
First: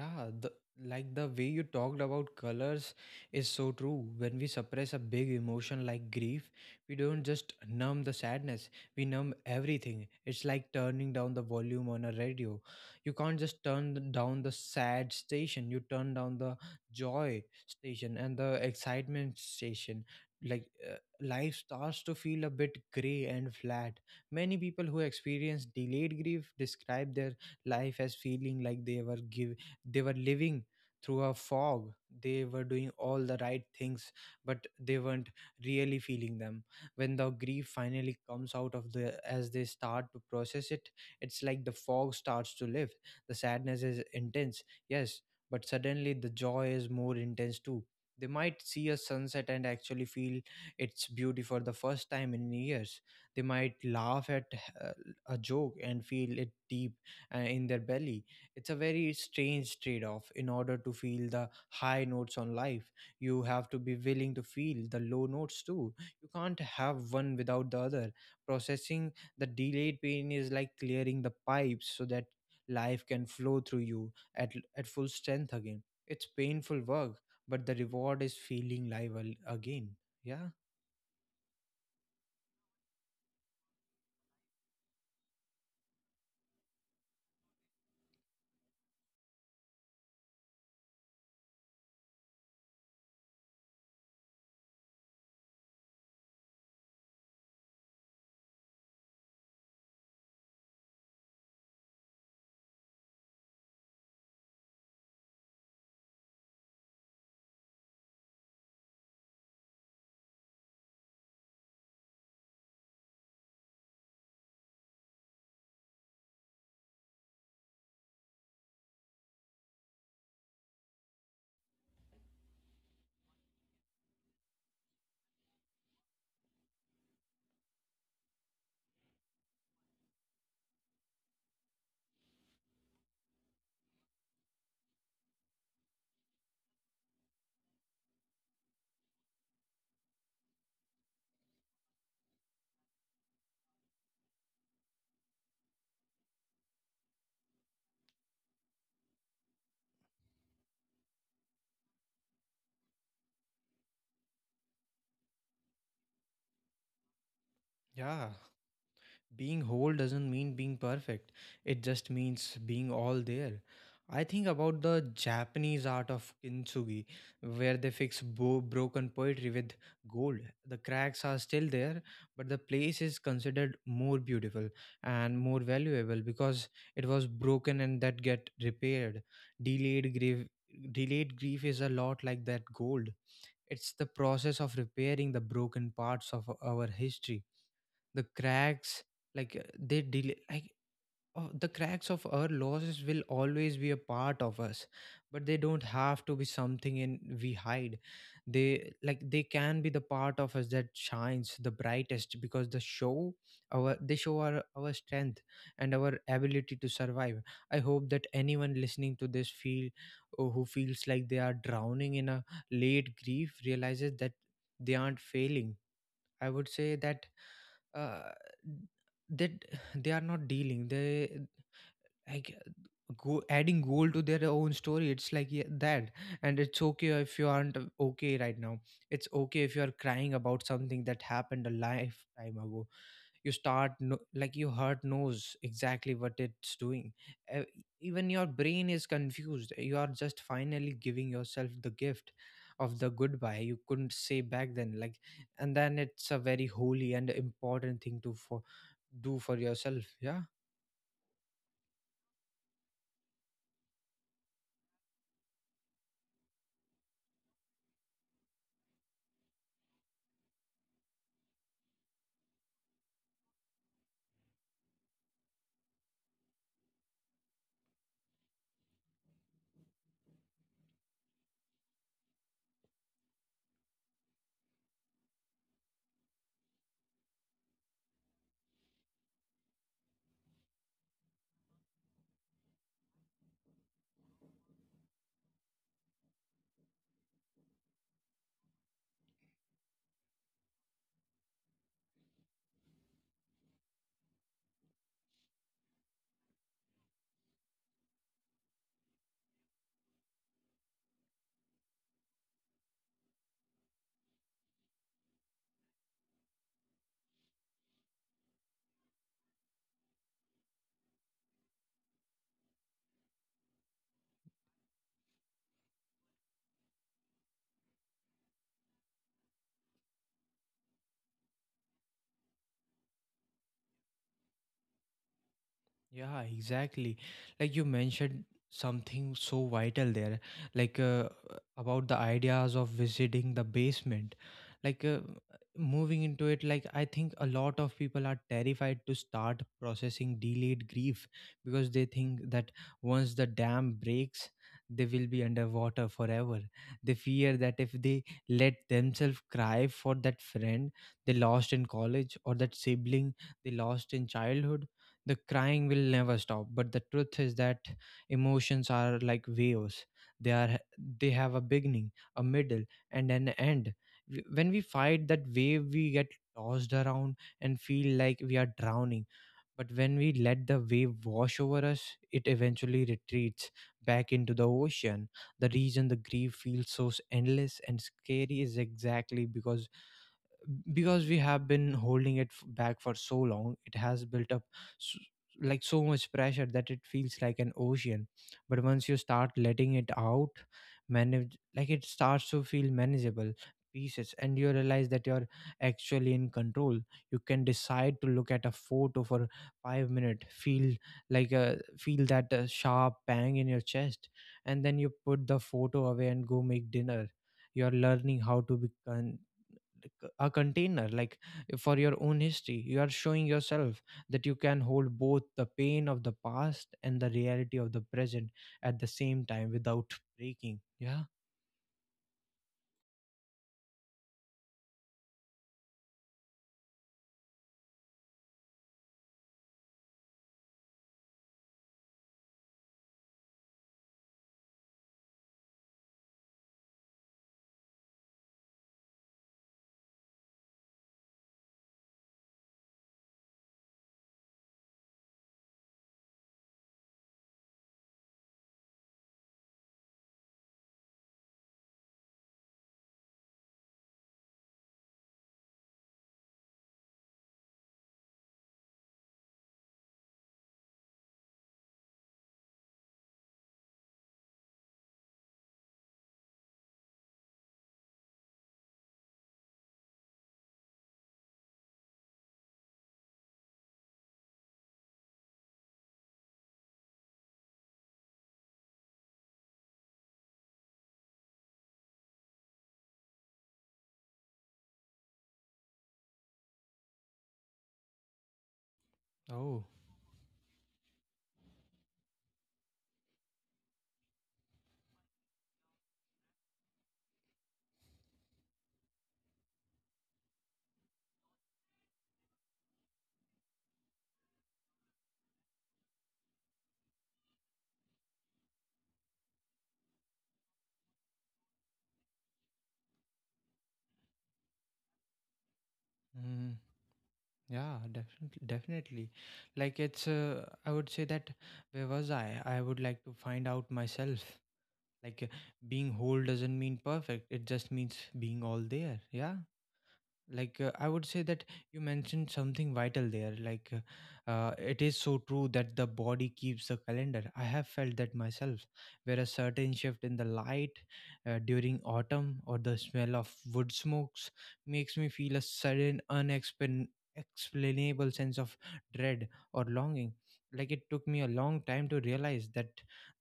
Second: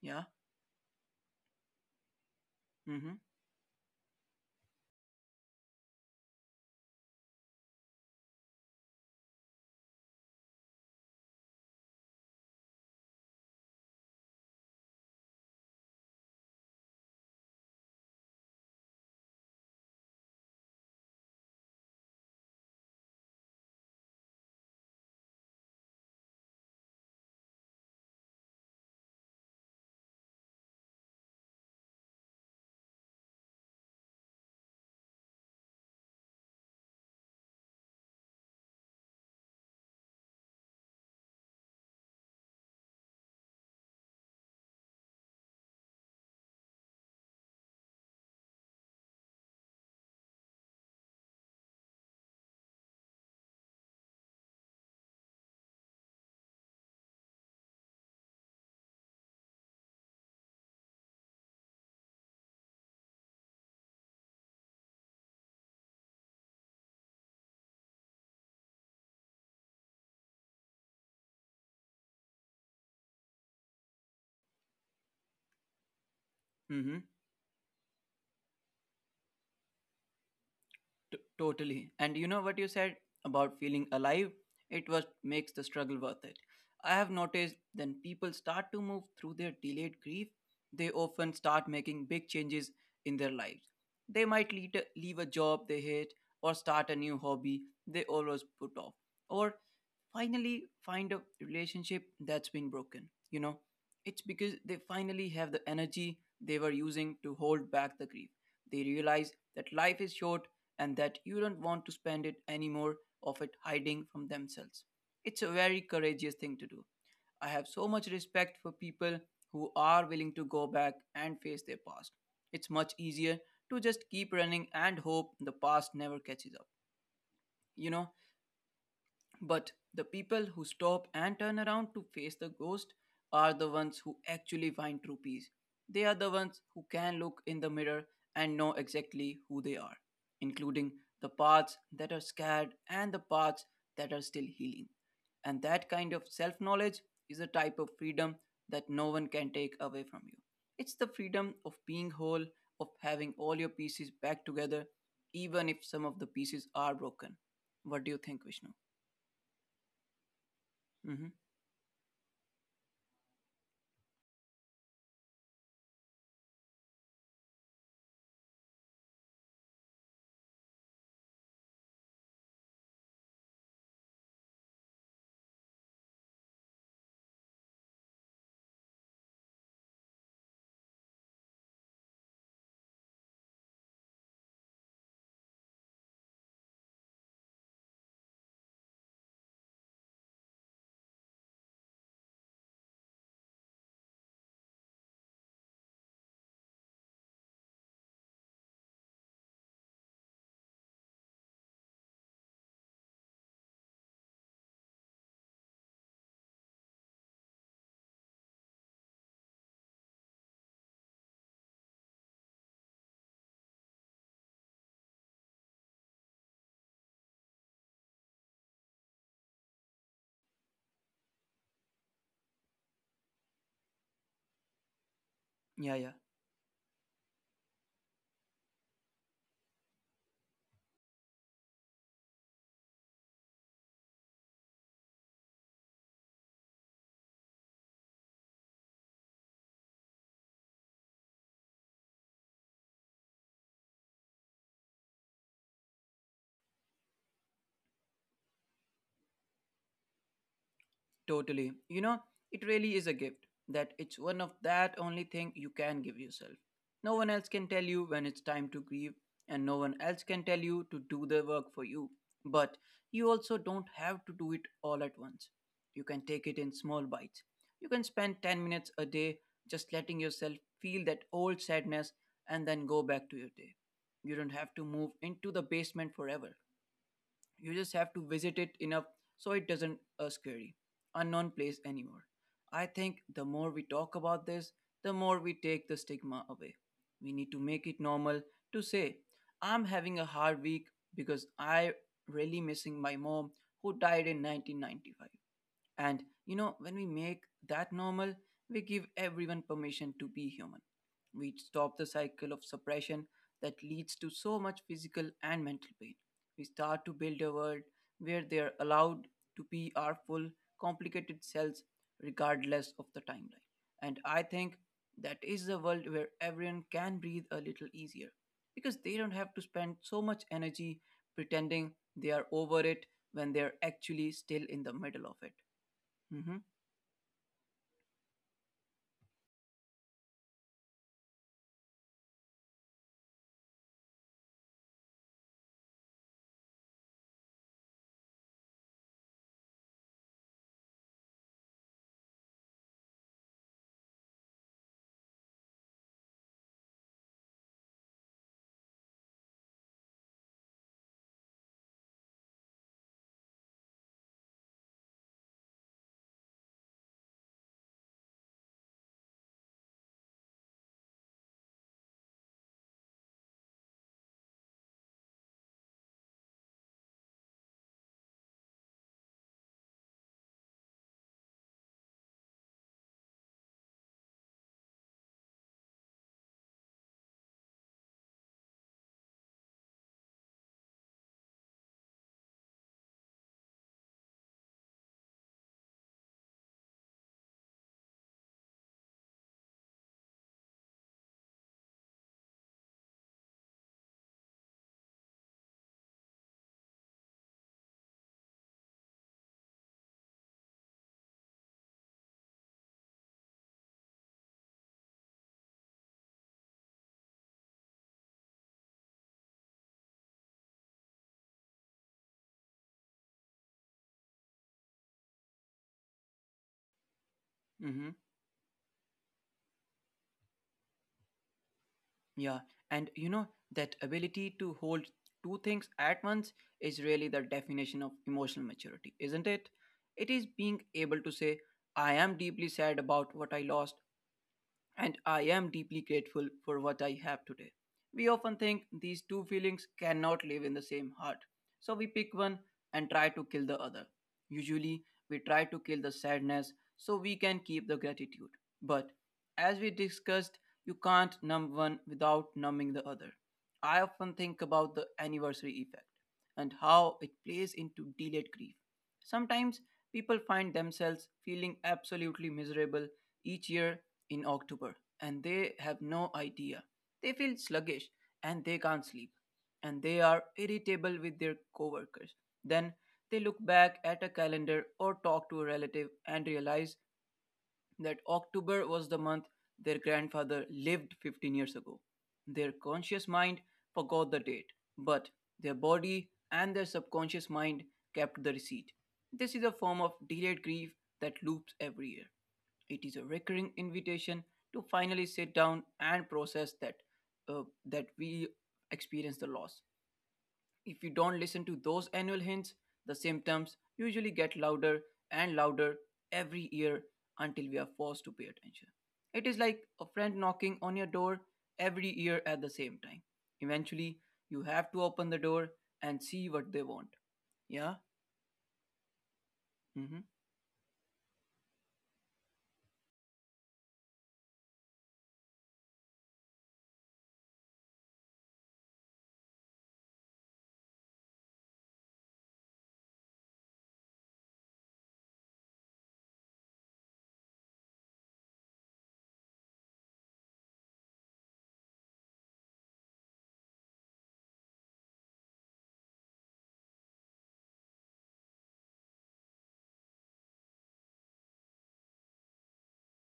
Speaker 2: Yeah?
Speaker 1: the like the way you talked about colors
Speaker 2: Mm hmm.
Speaker 1: is so true. When we suppress a big emotion like grief, we don't just numb the sadness, we numb everything. It's like turning down the volume on a radio. You can't just down the sad station, you turn down the joy station and the excitement station. Like, life starts to feel a bit gray and flat. Many people who experience delayed grief describe their life as feeling like they were living through a fog. They were doing all the right things, but they weren't really feeling them. When the grief finally comes out of the as they start to process it, it's like the fog starts to lift. The sadness is intense, yes, but suddenly the joy is more intense too. They might see a sunset and actually feel its beauty for the first time in years. They might laugh at uh, a joke and feel it deep in their belly. It's a very strange trade off. In order to feel the high notes on life, you have to be willing to feel the low notes too. You can't have one without the other. Processing the delayed pain is like clearing the pipes so that life can flow through you at full strength again. It's painful
Speaker 2: Mm hmm.
Speaker 1: work, but the reward is feeling again. Yeah,
Speaker 2: Totally. And you know what you said about feeling alive? It was makes the struggle worth it. I have noticed when people start to move through their delayed grief, they often start making big changes in their lives. They might leave a job they hate or start a new hobby they always put off, or finally find a relationship that's been broken. It's because they finally have the energy they were using to hold back the grief. They realize that life is short and that you don't want to spend it anymore of it hiding from themselves. It's a very courageous thing to do. I have so much respect for people who are willing to go back and face their past. It's much easier to just keep running and hope the past never catches up. You know, but the people who stop and turn around to face the ghost are the ones who actually find true peace. They are the ones who can look in the mirror and know exactly who they are, including the parts that are scared and the parts that are still healing. And that kind of self knowledge is a type of freedom that no one can take away from you. It's the freedom of being whole, of having all your pieces back together, even if some of the pieces are broken. What do you
Speaker 1: yeah.
Speaker 2: think, Vishnu?
Speaker 1: Being whole doesn't mean being
Speaker 2: Mhm.
Speaker 1: perfect. It just means being all there. I think about the Japanese art of kintsugi, where they fix broken poetry with gold. The cracks are still there, but the place is considered more beautiful and more valuable because it was broken and that get repaired. Delayed grief, delayed grief is a lot like that gold. It's the process of repairing the broken parts of our history, the cracks, like they delay like the cracks of our losses will always be a part of us, but they don't have to be something in we hide. They they can be the part of us that shines the brightest because the show our, they show our strength and our ability to survive. I hope that anyone listening to this feel, or who feels like they are drowning in a late grief, realizes that they aren't failing. I would say that, uh, that they are not dealing. They like go adding gold to their own story. It's like, yeah,
Speaker 2: Yeah, yeah,
Speaker 1: that. And it's okay if you aren't okay right now. It's okay if you are crying about something that happened a lifetime ago. You start no- like your heart knows exactly what it's doing. Uh, Even your brain is confused. You are just finally giving yourself the gift of the goodbye you couldn't say back then. Like, and then it's a very holy and important thing to for do for yourself. Yeah.
Speaker 2: totally. It really is a gift that it's one of that only thing you can give yourself. No one else can tell you when it's time to grieve, and no one else can tell you to do the work for you. But you also don't have to do it all at once. You can take it in small bites. You can spend 10 minutes a day just letting yourself feel that old sadness and then go back to your day. You don't have to move into the basement forever. You just have to visit it enough, so it doesn't a scary unknown place anymore. I think the more we talk about this, the more we take the stigma away. We need to make it normal to say, I'm having a hard week because I really missing my mom who died in 1995. And you know, when we make that normal, we give everyone permission to be human. We stop the cycle of suppression that leads to so much physical and mental pain. We start to build a world where they are allowed to be our full, complicated selves, regardless of the timeline. And I think that is the world where everyone can breathe a little easier because they don't have to spend so much energy pretending they are over it when they're actually still in the middle of it.
Speaker 1: Yeah,
Speaker 2: Mm-hmm.
Speaker 1: exactly. Like you mentioned something so vital there, like uh, about the ideas of visiting the basement. Like uh, Moving into it, like I think a lot of people are terrified to start processing delayed grief because they think that once the dam breaks, they will be underwater forever. They fear that if they let themselves cry for that friend they lost in college or that sibling they lost in childhood, the crying will never stop. But the truth is that emotions are like waves. They are they have a beginning, a middle, and an end. When we fight that wave, we get tossed around and feel like we are drowning. But when we let the wave wash over us, it eventually retreats back into the ocean. The reason the grief feels so endless and scary is exactly because we have been holding it back for so long. It has built up s like so much pressure that it feels like an ocean. But once you start letting it out, manage like it starts to feel manageable pieces, and you realize that you're actually in control. You can decide to look at a photo for 5 minutes, feel like a feel that sharp bang in your chest, and then you put the photo away and go make dinner. You're learning how to be a container like for your own history. You are showing yourself that you can hold both the pain of the past and the reality of the
Speaker 2: Mm-hmm.
Speaker 1: present at the same time without breaking. Yeah.
Speaker 2: Yeah. And you know, that ability to hold two things at once is really the definition of emotional maturity, isn't it? It is being able to say, I am deeply sad about what I lost, and I am deeply grateful for what I have today. We often think these two feelings cannot live in the same heart, so we pick one and try to kill the other. Usually, we try to kill the sadness so we can keep the gratitude. But as we discussed, you can't numb one without numbing the other. I often think about the anniversary effect and how it plays into delayed grief. Sometimes people find themselves feeling absolutely miserable each year in October, and they have no idea. They feel sluggish and they can't sleep and they are irritable with their coworkers. Then they look back at a calendar or talk to a relative and realize that October was the month their grandfather lived 15 years ago. Their conscious mind forgot the date, but their body and their subconscious mind kept the receipt. This is a
Speaker 1: Oh.
Speaker 2: form of delayed grief that loops every year. It is a recurring invitation to finally sit down and process that we experience the loss. If we don't listen to those annual hints, the symptoms usually get louder and louder every year until we are forced to pay attention. It is like a friend knocking on your door every year at the same time. Eventually, you have to open the door and see
Speaker 1: Mm,
Speaker 2: what they want.
Speaker 1: yeah,
Speaker 2: Yeah.
Speaker 1: definitely. Like it's
Speaker 2: Mm-hmm.
Speaker 1: I would say that where was I would like to find out myself. like uh, Being whole doesn't mean perfect. It just means being all there. Yeah. like I would say that You mentioned something vital there. It is so true that the body keeps the calendar. I have felt that myself, where a certain shift in the light during autumn or the smell of wood smokes makes me feel a sudden unexplainable sense of dread or longing. Like, it took me a long time to realize that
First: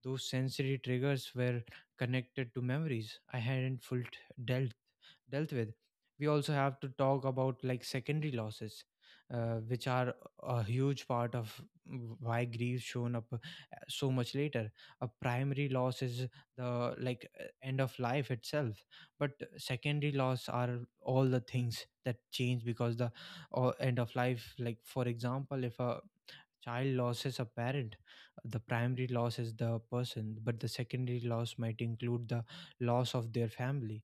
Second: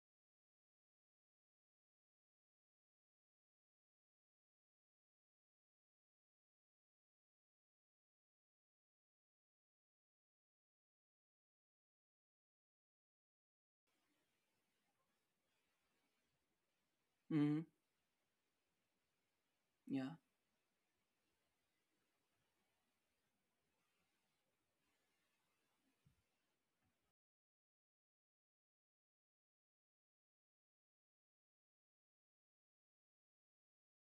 Speaker 1: those sensory triggers were connected to memories I hadn't fully dealt dealt with. We also have to talk about like secondary losses, which are a huge part of why grief shown up so much later. A primary loss is the like
Speaker 2: Mm-hmm.
Speaker 1: end of life itself. But
Speaker 2: Yeah.
Speaker 1: secondary loss are all the things that change because the end of life. Like for example, if a child loses a parent, the primary loss is the person, but the secondary loss might include the loss of their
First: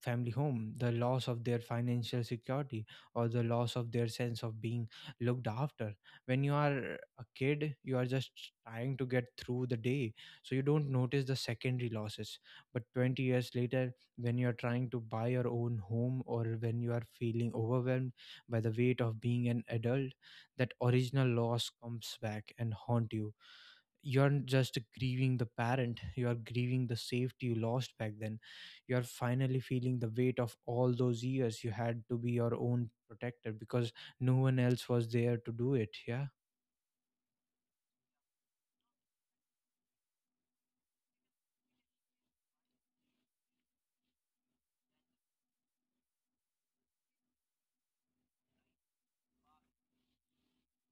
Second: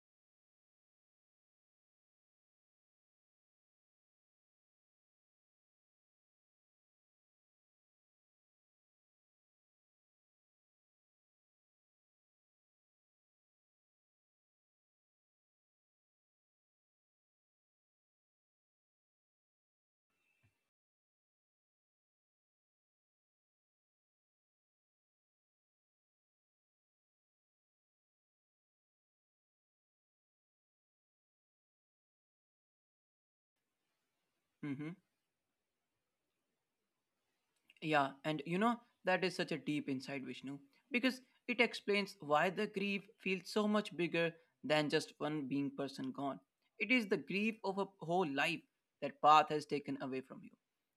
Speaker 1: family home, the loss of their financial security, or the loss of their sense of being looked after. When you are a kid, you are just trying to get through the day, so you don't notice the secondary losses. But 20 years later, when you are trying to buy your own home, or when you are feeling overwhelmed by the weight of being an adult, that original loss comes back and haunt you. You're just grieving the parent, you are grieving the safety you lost back then. You are finally feeling the weight of all those years you had to be your own protector because no one
Speaker 2: Mm-hmm.
Speaker 1: else was there to do it. Yeah.
Speaker 2: Yeah, and you know, that is such a deep insight, Vishnu, because it explains why the grief feels so much bigger than just one being person gone. It is the grief of a whole life that path has taken away from you.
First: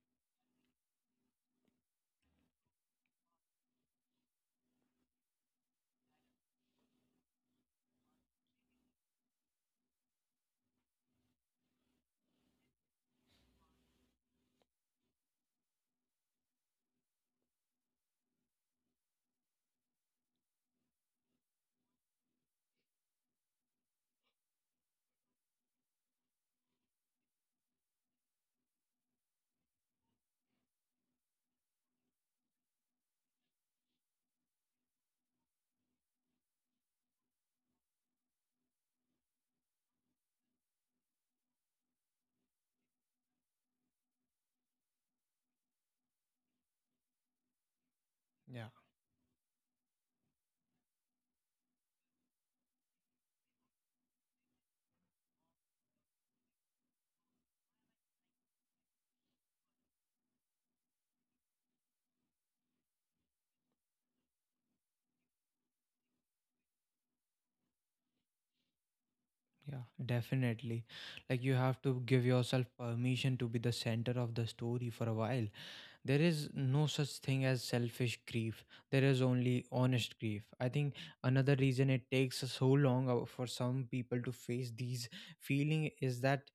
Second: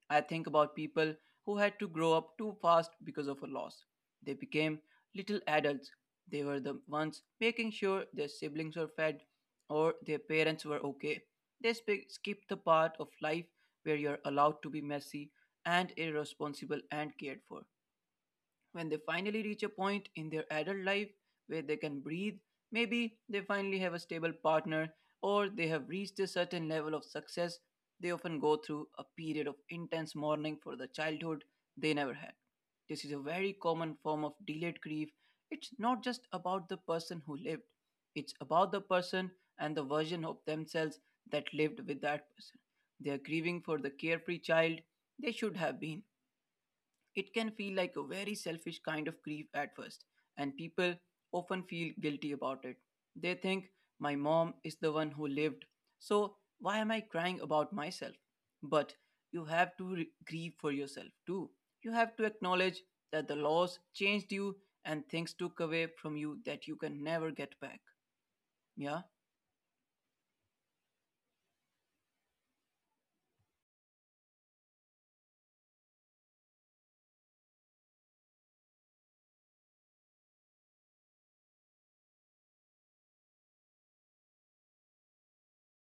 Speaker 2: I think about people who had to grow up too fast because of a loss. They became little adults. They were the ones making sure their siblings were fed or their parents were okay. They skipped the part of life where you're allowed to be messy and irresponsible and cared for. When they finally reach a point in their adult life where they can breathe, maybe they finally have a stable partner or they have reached a certain level of success, they often go through a period of intense mourning for the childhood they never had. This is a very common form of delayed grief. It's not just about the person who lived, it's about the person and the version of themselves that lived with that person. They are grieving for the carefree child they should have been. It can
Speaker 1: yeah
Speaker 2: feel like a very selfish kind of grief at first, and people often feel guilty about it. They think, my mom is the one who lived, so why am I crying about myself? But you have to grieve for yourself too. You have to acknowledge that the loss changed you and things took away from you that you can never get back. Yeah?
Speaker 1: yeah definitely. Like you have to give yourself permission to be the center of the story for a while. There is no such thing as selfish grief. There is only honest grief, I think. Another reason it takes so long, for some people to face these feeling, is that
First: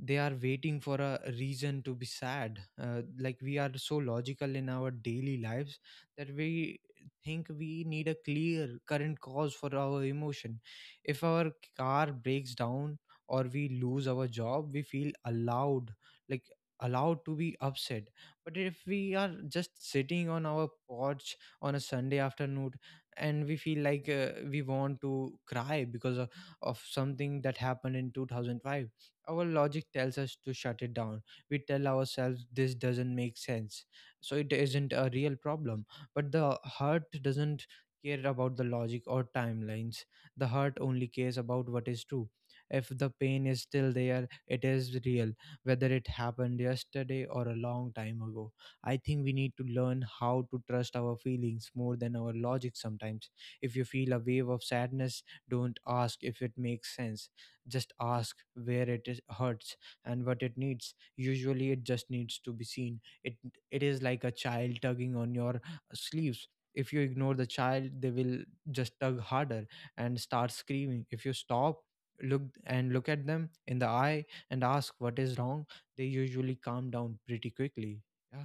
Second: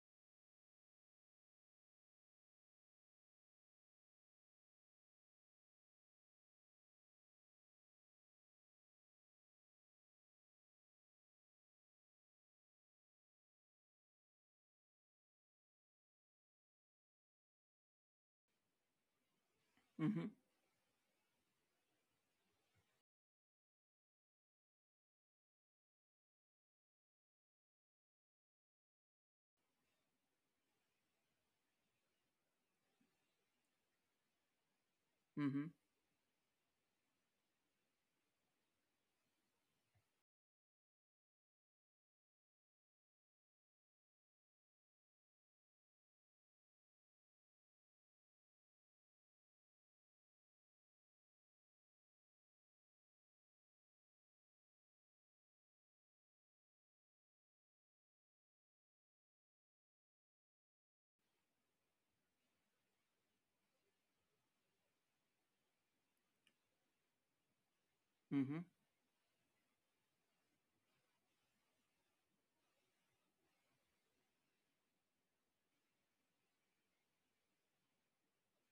Speaker 1: they are waiting for a reason to be sad. Like, we are so logical in our daily lives that we think we need a clear current cause for our emotion. If our car breaks down or we lose our job, we feel allowed, like allowed to be upset. But if we are just
Speaker 2: Mm hmm.
Speaker 1: sitting on our porch on a Sunday afternoon and we feel like, we want to cry because of something that happened in 2005, our logic tells us to shut it down. We tell ourselves this doesn't make sense, so it isn't a real
Speaker 2: Mm hmm.
Speaker 1: problem. But the heart doesn't care about the logic or timelines. The heart only cares about what is true. If the pain is still there, it is real, whether it happened yesterday or a long time ago. I think we need to learn how to trust our feelings more than our logic sometimes. If you feel a wave of sadness, don't ask if it makes sense. Just ask where it hurts and what it needs. Usually, it just needs to be seen. It is like a child tugging on your sleeves. If you ignore the child, they
Speaker 2: Mm hmm.
Speaker 1: will just tug harder and start screaming. If you stop, look at them in the eye and ask what is wrong, they usually calm down pretty quickly. Yeah.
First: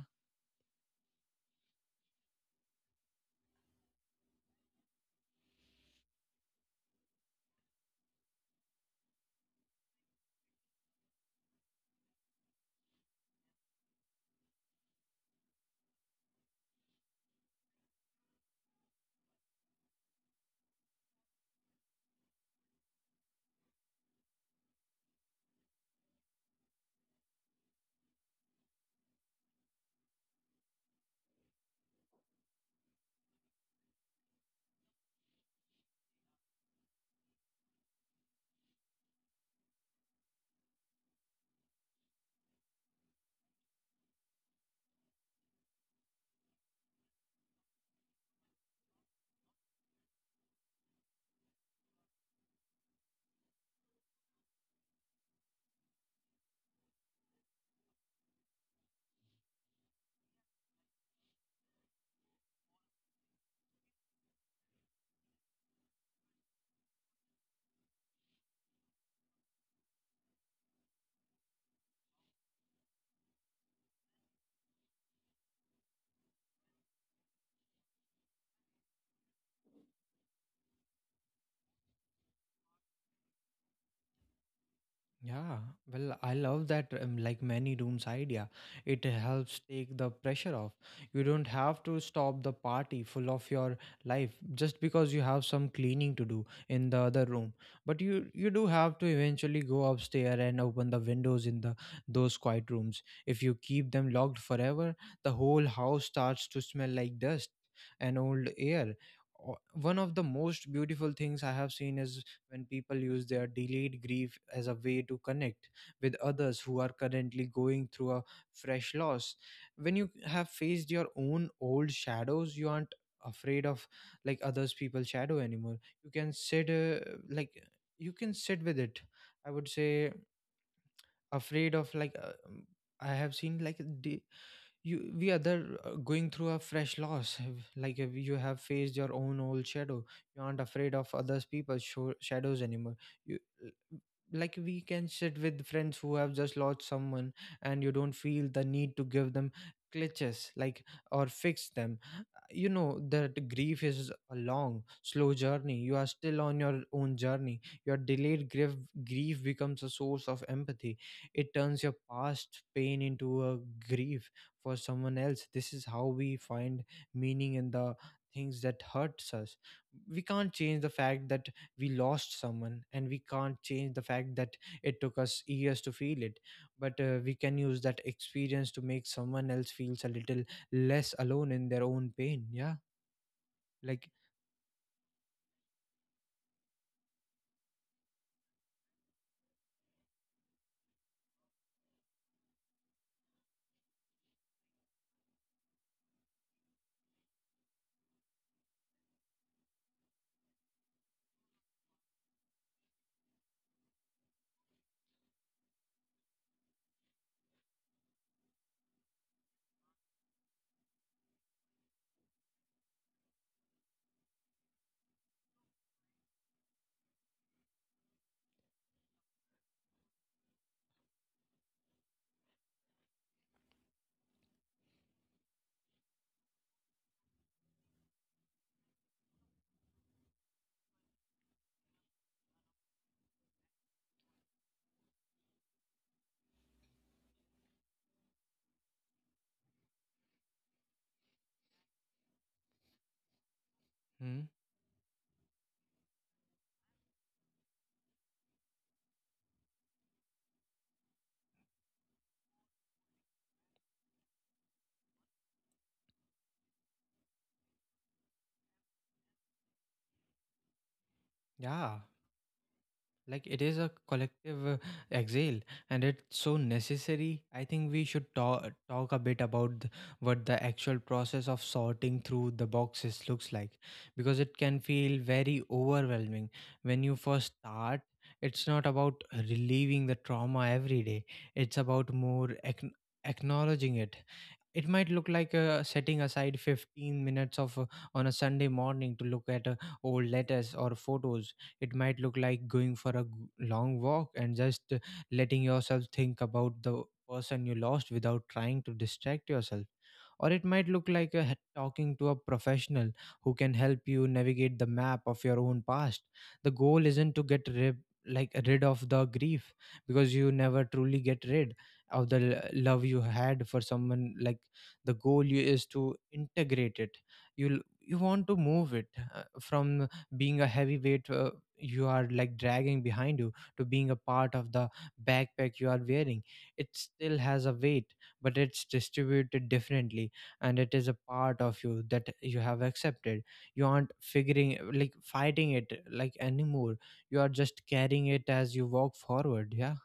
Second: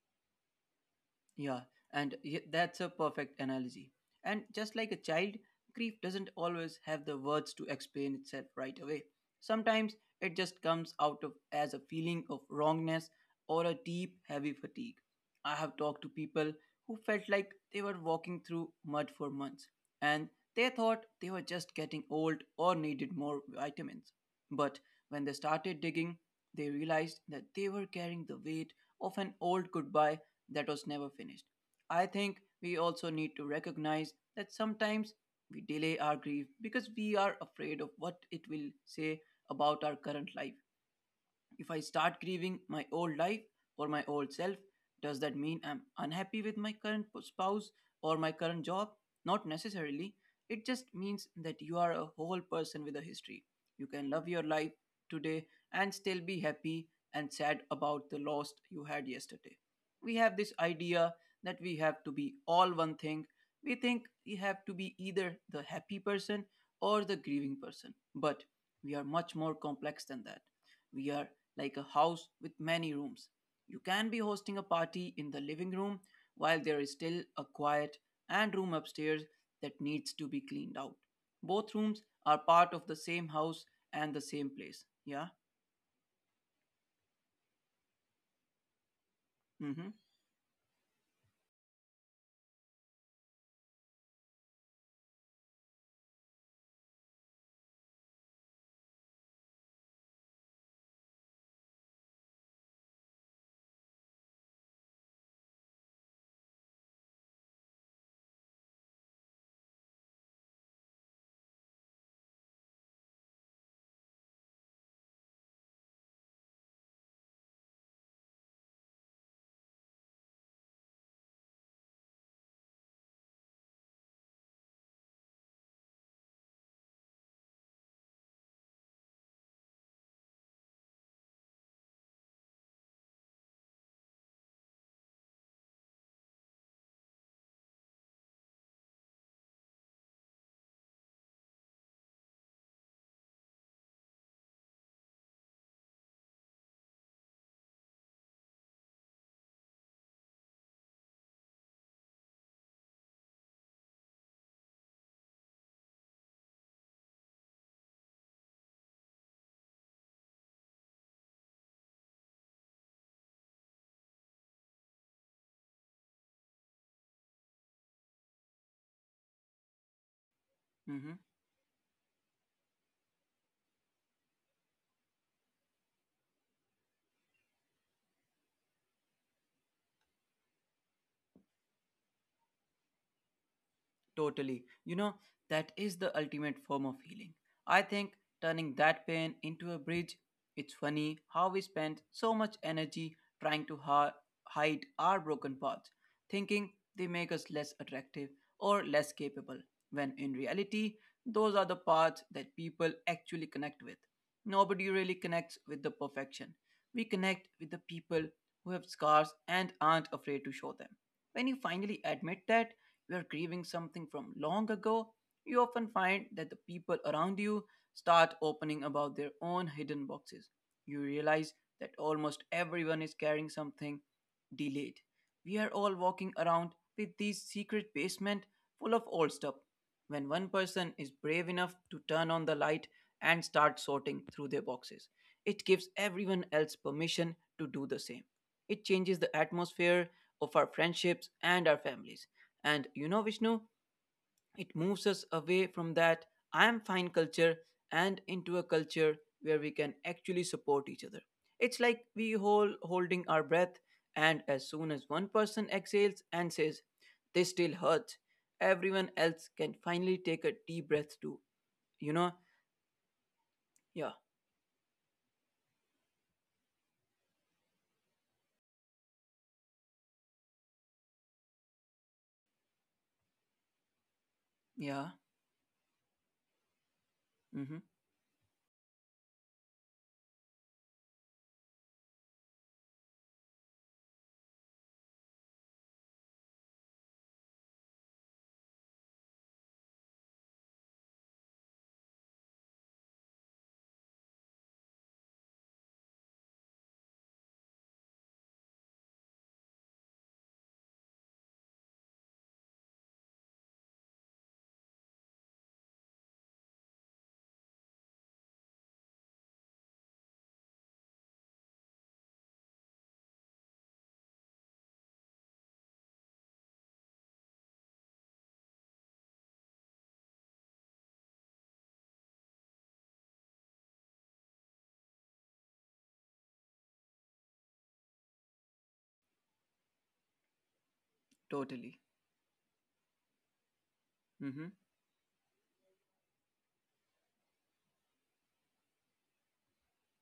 Speaker 2: Yeah, and that's a perfect analogy. And just like a child, grief doesn't always have the words to explain itself right away. Sometimes it just comes out of as a feeling of wrongness or a deep, heavy fatigue. I have talked to people who felt like they were walking through mud for months, and they thought they were just getting old or needed more vitamins. But when they started digging, they realized that they were carrying the weight of an old goodbye that was never finished. I think we also need to recognize that sometimes we delay our grief because we are afraid of what it will say about our current life. If I start grieving my old life or my old self, does that mean I'm unhappy with my current spouse or my current job? Not necessarily. It just means that you are a whole person with a history. You can love your life today and still be happy and sad about the loss you had yesterday. We have this idea that we have to be all one thing. We think we have to be either the happy person or the grieving person. But we are much more complex than that, we are like a house with many rooms. You can be hosting a party in the living room while there is still a quiet and room upstairs that needs to be cleaned out. Both rooms are part of the same house and the same place. Yeah?
Speaker 1: Yeah, well, I love that like many rooms idea. It helps
Speaker 2: Mm hmm.
Speaker 1: take the pressure off. You don't have to stop the party full of your life just because you have some cleaning to do in the other room. But you do have to eventually go upstairs and open the windows in the those quiet rooms. If you keep them locked forever, the whole house starts to smell like dust and old air. One of the most beautiful things I have seen is when people use their delayed grief as a way to connect with others who are currently going through a fresh loss. When you have faced your own old shadows, you aren't afraid of like others people's shadow anymore. You can sit, like you can sit with it. I would say afraid of I have seen you we other going through a fresh loss <laughs> you have faced your own old shadow. You aren't afraid of others people's shadows anymore. You like we can sit with friends who have just lost someone and you don't feel the need to give them glitches, or fix them. You know that grief is a long slow journey. You are still on your own journey. Your delayed grief becomes a source of empathy. It turns your past pain into a grief for someone else. This is how we find meaning in the things that hurts us. We can't
Speaker 2: Mm
Speaker 1: change the
Speaker 2: hmm.
Speaker 1: fact that we lost someone, and we can't change the fact that it took us years to feel it. But we can use that experience to make someone else feels a little less alone in their own pain. Yeah. Like.
Speaker 2: Totally. You know, that is the ultimate form of healing. I think turning that pain into a bridge, it's funny how we spend so much energy trying to hide our broken paths, thinking they make us less attractive or less capable, when in reality, those are the paths that people actually connect with. Nobody really connects with the perfection. We connect with the people who have scars and aren't afraid to show them. When you finally admit that, you are grieving something from long ago, you often find that the people around you start opening about their own hidden boxes. You realize that almost everyone is carrying something delayed. We are all walking around with these secret basement full of old stuff. When one person is brave enough to turn on the light and start sorting through their boxes, it gives everyone else permission to do the same. It changes the atmosphere of our friendships and our families. And you know, Vishnu,
Speaker 1: Hmm?
Speaker 2: it moves us away from that I am fine culture and into a culture where we can actually support each other. It's like we holding our breath, and as soon as one person exhales and says, This still hurts, everyone else can finally take a deep breath too. You
Speaker 1: Yeah,
Speaker 2: know?
Speaker 1: like it is a
Speaker 2: Yeah,
Speaker 1: collective exhale, and it's so necessary. I think we should talk a bit about what the actual process of sorting through the boxes looks like, because it can
Speaker 2: yeah,
Speaker 1: feel very overwhelming when you first
Speaker 2: mm-hmm,
Speaker 1: start. It's not about relieving the trauma every day; it's about acknowledging it. It might look like setting aside 15 minutes of on a Sunday morning to look at old letters or photos. It might look like going for a g- long walk and just letting yourself think about the person you lost without trying to distract yourself, or it might look like talking to a professional who can help you navigate the map of your own past. The goal isn't to get rid like rid of the grief, because you never truly get rid of the love you had for someone. Like, the goal you is to integrate it. You want to move it, from being a heavyweight you are like dragging behind you to being a part of the backpack you are wearing. It still has a weight, but it's distributed differently, and it is a part of
Speaker 2: totally.
Speaker 1: you that you have accepted. you aren't
Speaker 2: Mm-hmm.
Speaker 1: figuring like fighting it anymore. You are just carrying it as you walk forward, yeah,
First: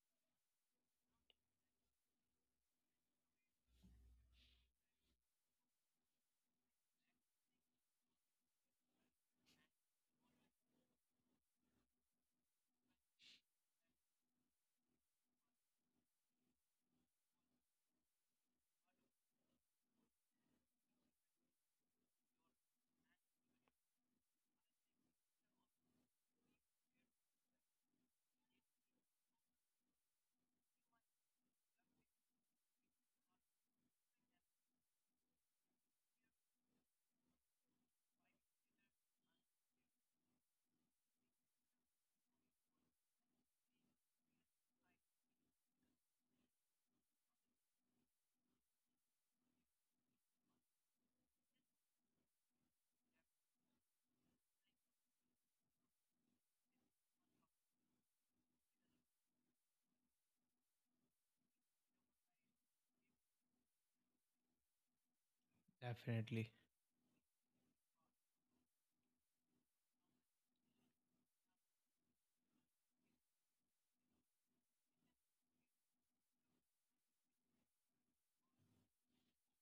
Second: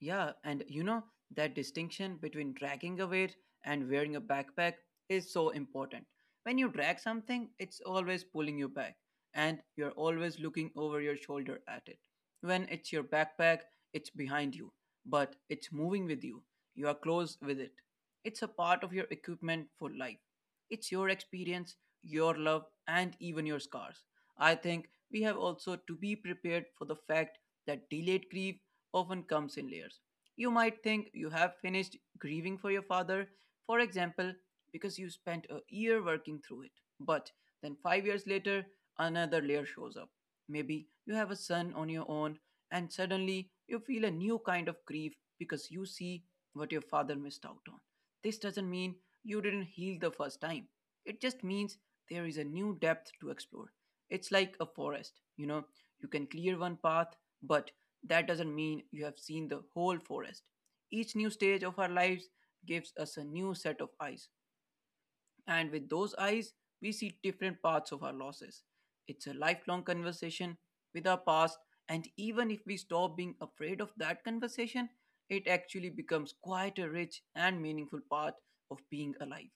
Speaker 2: Yeah, and you know, that distinction between dragging a weight and wearing a backpack is so important. When you drag something, it's always pulling you back, and you're always looking over your shoulder at it. When it's your backpack, it's behind you, but it's moving with you. You are close with it. It's a part of your equipment for life. It's your experience, your love, and even your scars. I think we have also to be prepared for the fact that delayed grief often comes in layers. You might think you have finished grieving for your father, for example, because you spent a year working through it. But then 5 years later, another layer shows up. Maybe you have a son on your own, and suddenly you feel a new kind of grief because you see what your father missed out on. This doesn't mean you didn't heal the first time, it just means there is a new depth to explore. It's like a forest, you know, you can clear one path, but that doesn't mean you have seen the whole forest. Each new stage of our lives gives us a new set of eyes, and with those
Speaker 1: definitely.
Speaker 2: eyes, we see different parts of our losses. It's a lifelong conversation with our past, and even if we stop being afraid of that conversation, it actually becomes quite a rich and meaningful part of being alive.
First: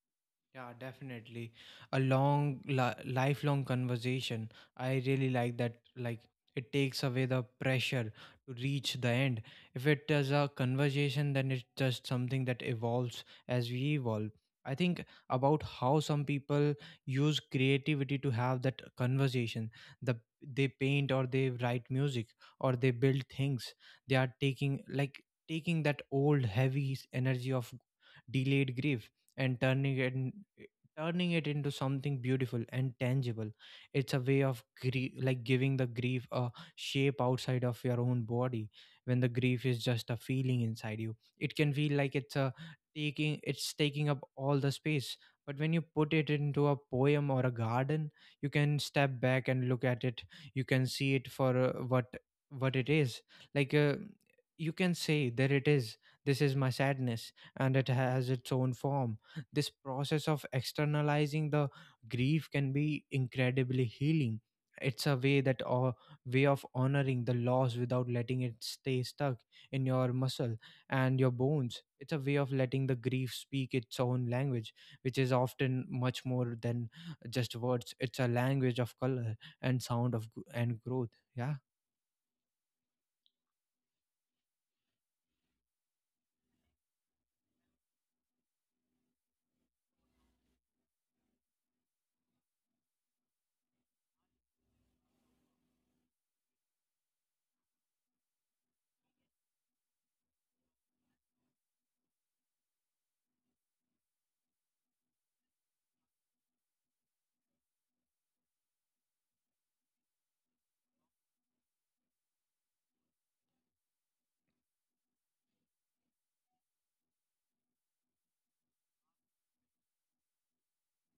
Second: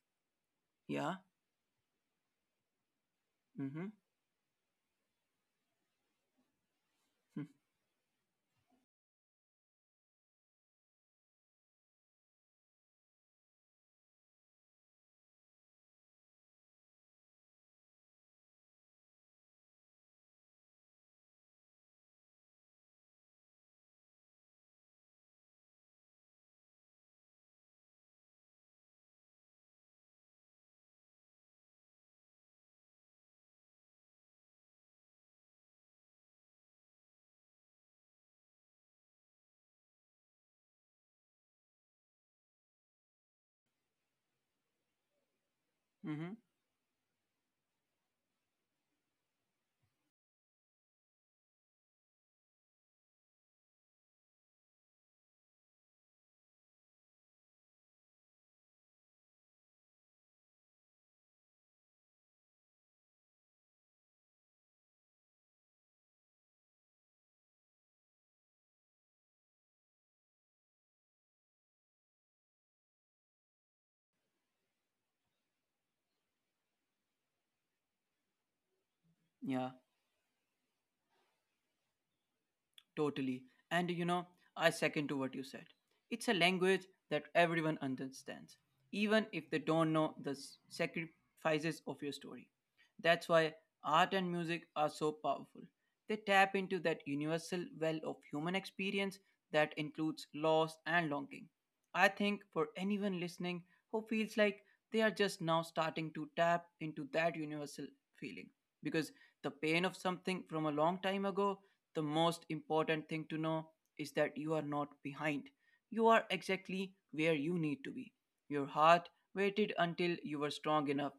Speaker 1: Yeah,
Speaker 2: Yeah.
Speaker 1: definitely. A lifelong
Speaker 2: Mm-hmm.
Speaker 1: conversation. I really like that. Like, it takes away the
Speaker 2: <laughs>
Speaker 1: pressure to reach the end. If it is a conversation, then it's just something that evolves as we evolve. I think about how some people use creativity to have that conversation. The they paint or they write music or they build things. They are taking that old heavy energy of delayed grief and turning it into something beautiful and tangible. It's a way of grief like giving the grief a shape outside of your own body. When the grief is just a feeling inside you, it can feel like it's taking up all the space. But when you put it
Speaker 2: Mm-hmm.
Speaker 1: into a poem or a garden, you can step back and look at it. You can see it for what it is. like uh, you can say, there it is, this is my sadness and it has its own form. This process of externalizing the grief can be incredibly healing. It's a way that or way of honoring the loss without letting it stay stuck in your muscle and your bones. It's a way of letting the grief speak its own language, which is often much more than just words. It's a language of color
Speaker 2: Yeah.
Speaker 1: and sound, of gr- and growth. Yeah.
Speaker 2: Totally. And you know, I second to what you said. It's a language that everyone understands, even if they don't know the sacrifices of your story. That's why art and music are so powerful. They tap into that universal well of human experience that includes loss and longing. I think for anyone listening who feels like they are just now starting to tap into that universal feeling, because the pain of something from a long time ago, the most important thing to know is that you are not behind. You are exactly where you need to be. Your heart waited until you were strong enough.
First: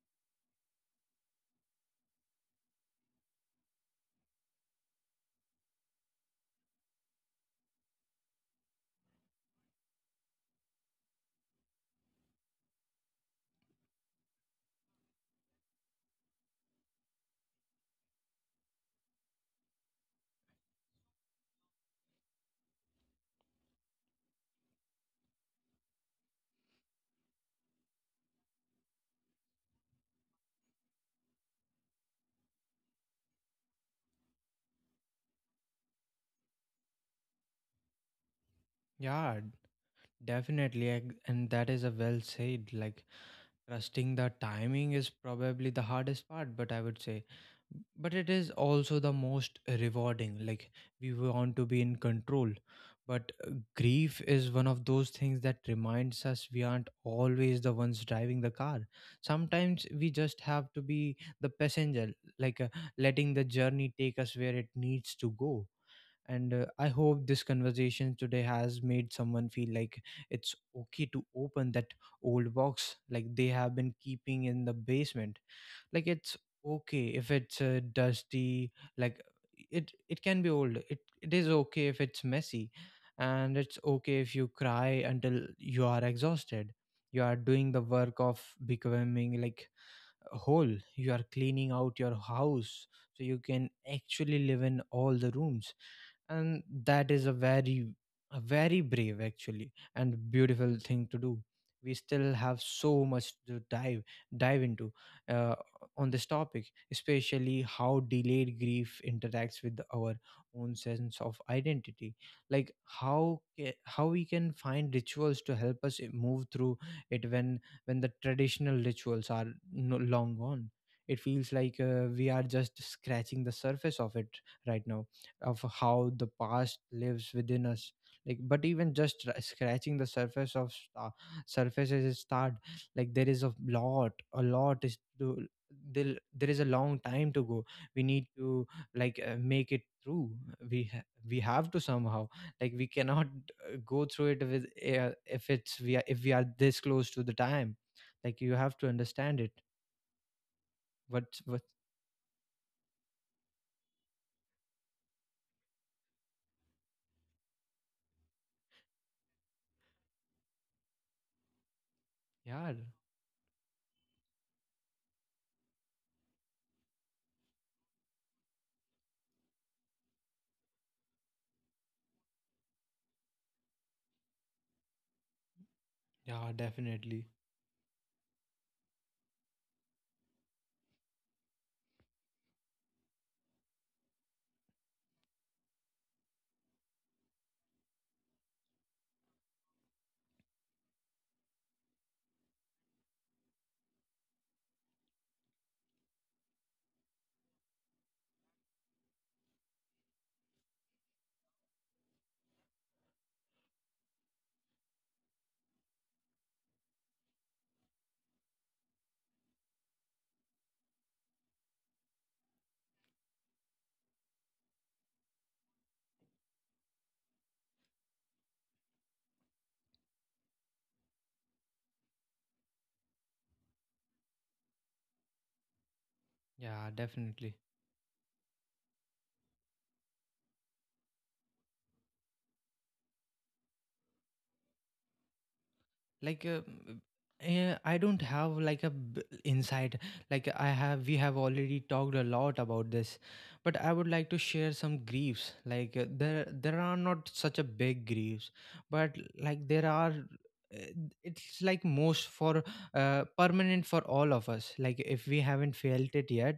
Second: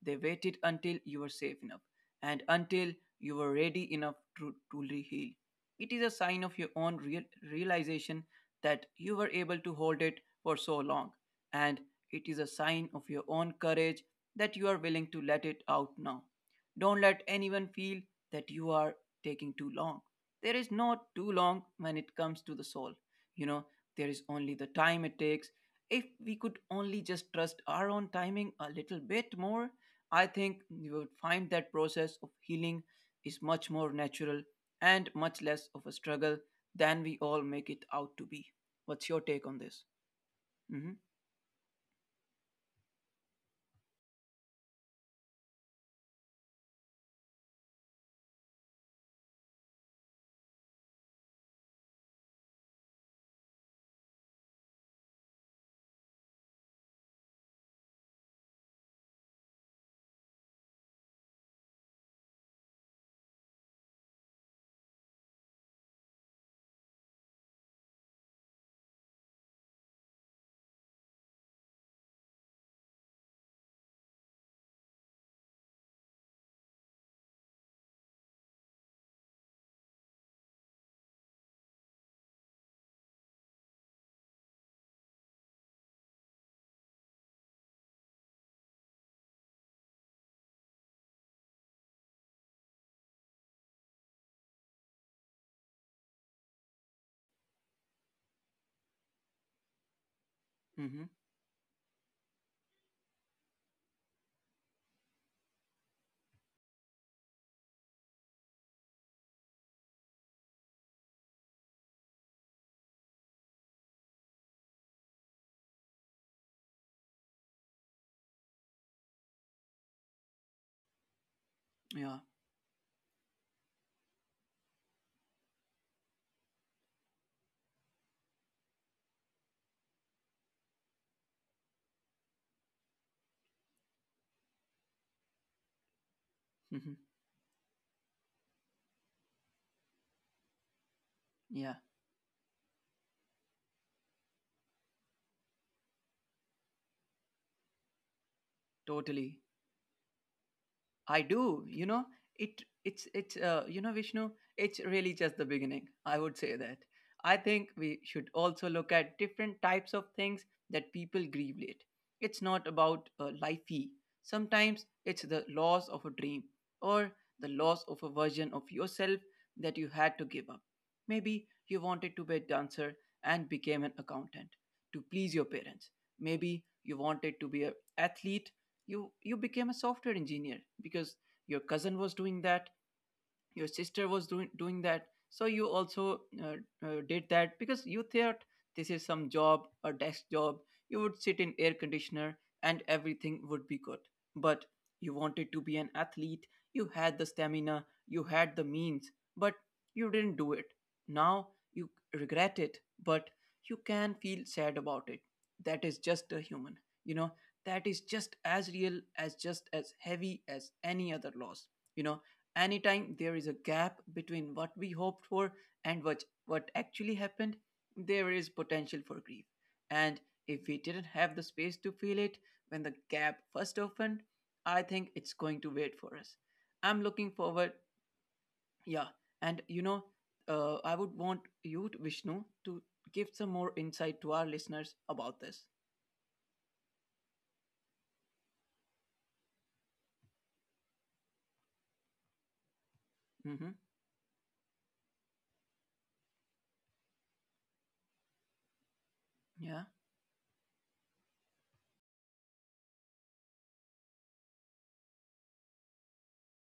Speaker 2: They waited until you were safe enough and until you were ready enough to truly heal. It is a sign of your own realization that you were able to hold it for so long, and it is a sign of your own courage that you are willing to let it out now. Don't let anyone feel that you are taking too long. There is not too long when it comes to the soul. You know, there is only the time it takes. If we could only just trust our own timing a little bit more, I think we would find that process of healing is much more natural and much less of a struggle than we all make it out to be. What's your
Speaker 1: Yeah,
Speaker 2: take on this?
Speaker 1: definitely
Speaker 2: Mm-hmm.
Speaker 1: ag- and that is a well said. Like, trusting the timing is probably the hardest part, but I would say, but it is also the most rewarding. Like, we want to be in control, but grief is one of those things that reminds us we aren't always the ones driving the car. Sometimes we just have to be the passenger, like, letting the journey take us where it needs to go. And I hope this conversation today has made someone feel like it's okay to open that old box like they have been keeping in the basement. Like, it's okay if it's dusty. Like, it can be old, it is okay if it's messy, and it's okay if you cry until you are exhausted. You are doing the work of becoming whole. You are cleaning out your house so you can actually live in all the rooms, and that is a very brave, actually, and beautiful
Speaker 2: Mm-hmm.
Speaker 1: thing to do. We still have so much to dive into, uh, on this topic, especially how delayed grief interacts with our own sense of identity. Like, how we can find rituals to help us move through it, when the traditional rituals are no long gone. It feels like
Speaker 2: Yeah.
Speaker 1: we are just scratching the surface of it right now, of how the past lives within us. Like, but even just scratching the surface of sta surface is a start. Like, there is a lot, a lot is to there is a
Speaker 2: Mm-hmm.
Speaker 1: long time to go. We need to, like, make it through. We have
Speaker 2: Yeah.
Speaker 1: to somehow, like, we cannot go through it with, if we are this close to the time. Like, you have to
Speaker 2: Totally.
Speaker 1: understand it.
Speaker 2: I
Speaker 1: What?
Speaker 2: do. You know, it it's you know Vishnu, it's really just the beginning. I would say that. I think we should also look at different types of things that people grieve late. It's not
Speaker 1: Yeah.
Speaker 2: about lifey. Sometimes it's the loss of a dream or the loss of a version of yourself that you had to give up. Maybe you wanted to be a dancer and became an accountant to please your parents.
Speaker 1: Yeah,
Speaker 2: Maybe you
Speaker 1: definitely.
Speaker 2: wanted to be an athlete, you became a software engineer because your cousin was doing that, your sister was doing that, so you also did that because you thought this is some job, a desk job, you would sit in air conditioner, and everything would be good. But you wanted to be an athlete, you had the stamina, you had the means, but you didn't do it. Now you regret it. But you can feel sad about it. That is just a human, you know, that is just as real as just as heavy as any other loss, you know. Anytime there is a gap between what we hoped for and what actually happened, there is potential for grief. And if we didn't have the space to feel it when the gap first opened, I think it's going to wait for us. I'm
Speaker 1: Yeah,
Speaker 2: looking
Speaker 1: definitely.
Speaker 2: forward, yeah. And you know, I would want you, to, Vishnu, to give some more insight to our listeners about this.
Speaker 1: Like, I don't have like a insight. Like, I have we have already talked a lot about this.
Speaker 2: Hmm.
Speaker 1: But I would like to share some griefs. Like, there are not such a big griefs, but
Speaker 2: Yeah.
Speaker 1: like there are, eh, it's like most for permanent for all of us. Like, if we haven't felt it yet,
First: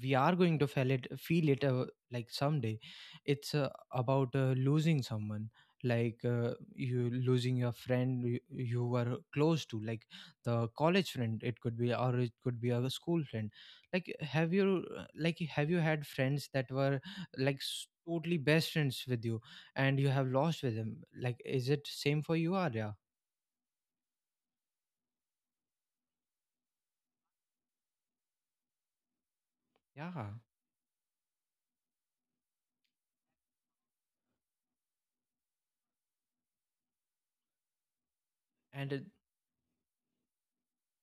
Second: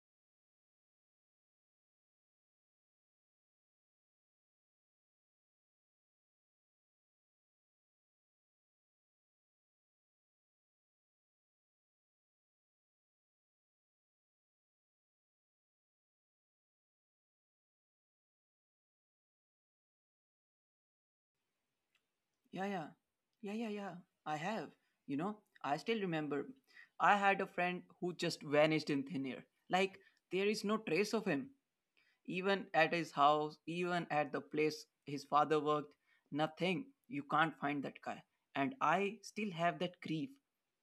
Speaker 1: we are going to feel it like someday. It's about losing someone. Like, you losing your friend you were close to. Like, the college friend it could be, or it could be a school friend. Like, have you like have you had friends that were like totally best friends with you, and you have lost with them? Like, is it same for you,
Speaker 2: Yeah, yeah.
Speaker 1: Arya?
Speaker 2: Yeah, yeah, yeah. I have. You know, I still remember. I had a friend who just vanished in thin air. Like,
Speaker 1: Yeah,
Speaker 2: there is no trace of him. Even at his house, even at the place his father worked, nothing. You can't find that guy. And
Speaker 1: and it-
Speaker 2: I still have that grief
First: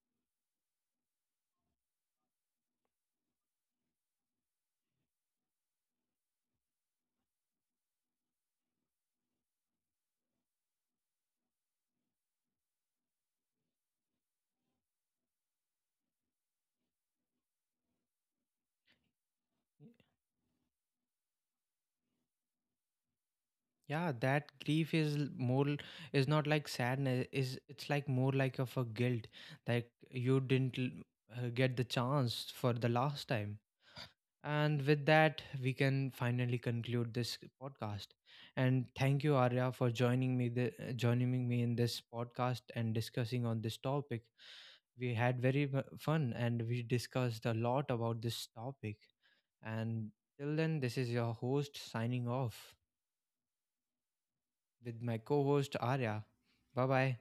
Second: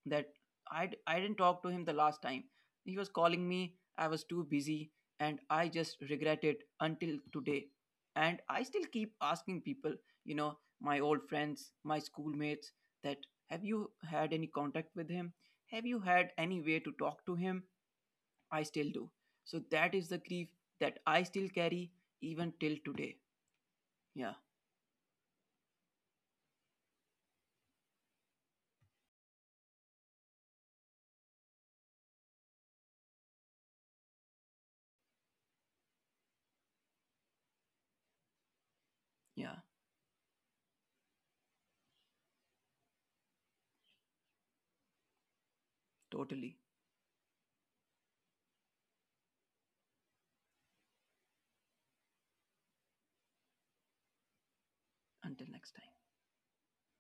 Speaker 2: that I didn't talk to him the last time. He was calling me, I was too busy, and I just regret it until today. And I still keep asking people, you know, my old friends, my schoolmates, that have you had any contact with him? Have you had any way to talk to him? I still do. So that is the grief that I still carry even till today.
Speaker 1: yeah, that
Speaker 2: Yeah,
Speaker 1: grief is is not like sadness. Is it's like more like of a guilt. Like, you didn't get the chance for the last time. And with that, we can finally conclude this podcast and thank you, Arya,
Speaker 2: yeah,
Speaker 1: for joining me joining me in this podcast and discussing on this topic. We had fun, and
Speaker 2: totally.
Speaker 1: we discussed a lot about this topic. And till then, this is your host signing off with my co
Speaker 2: Until
Speaker 1: host
Speaker 2: next time.
Speaker 1: Arya. Bye bye.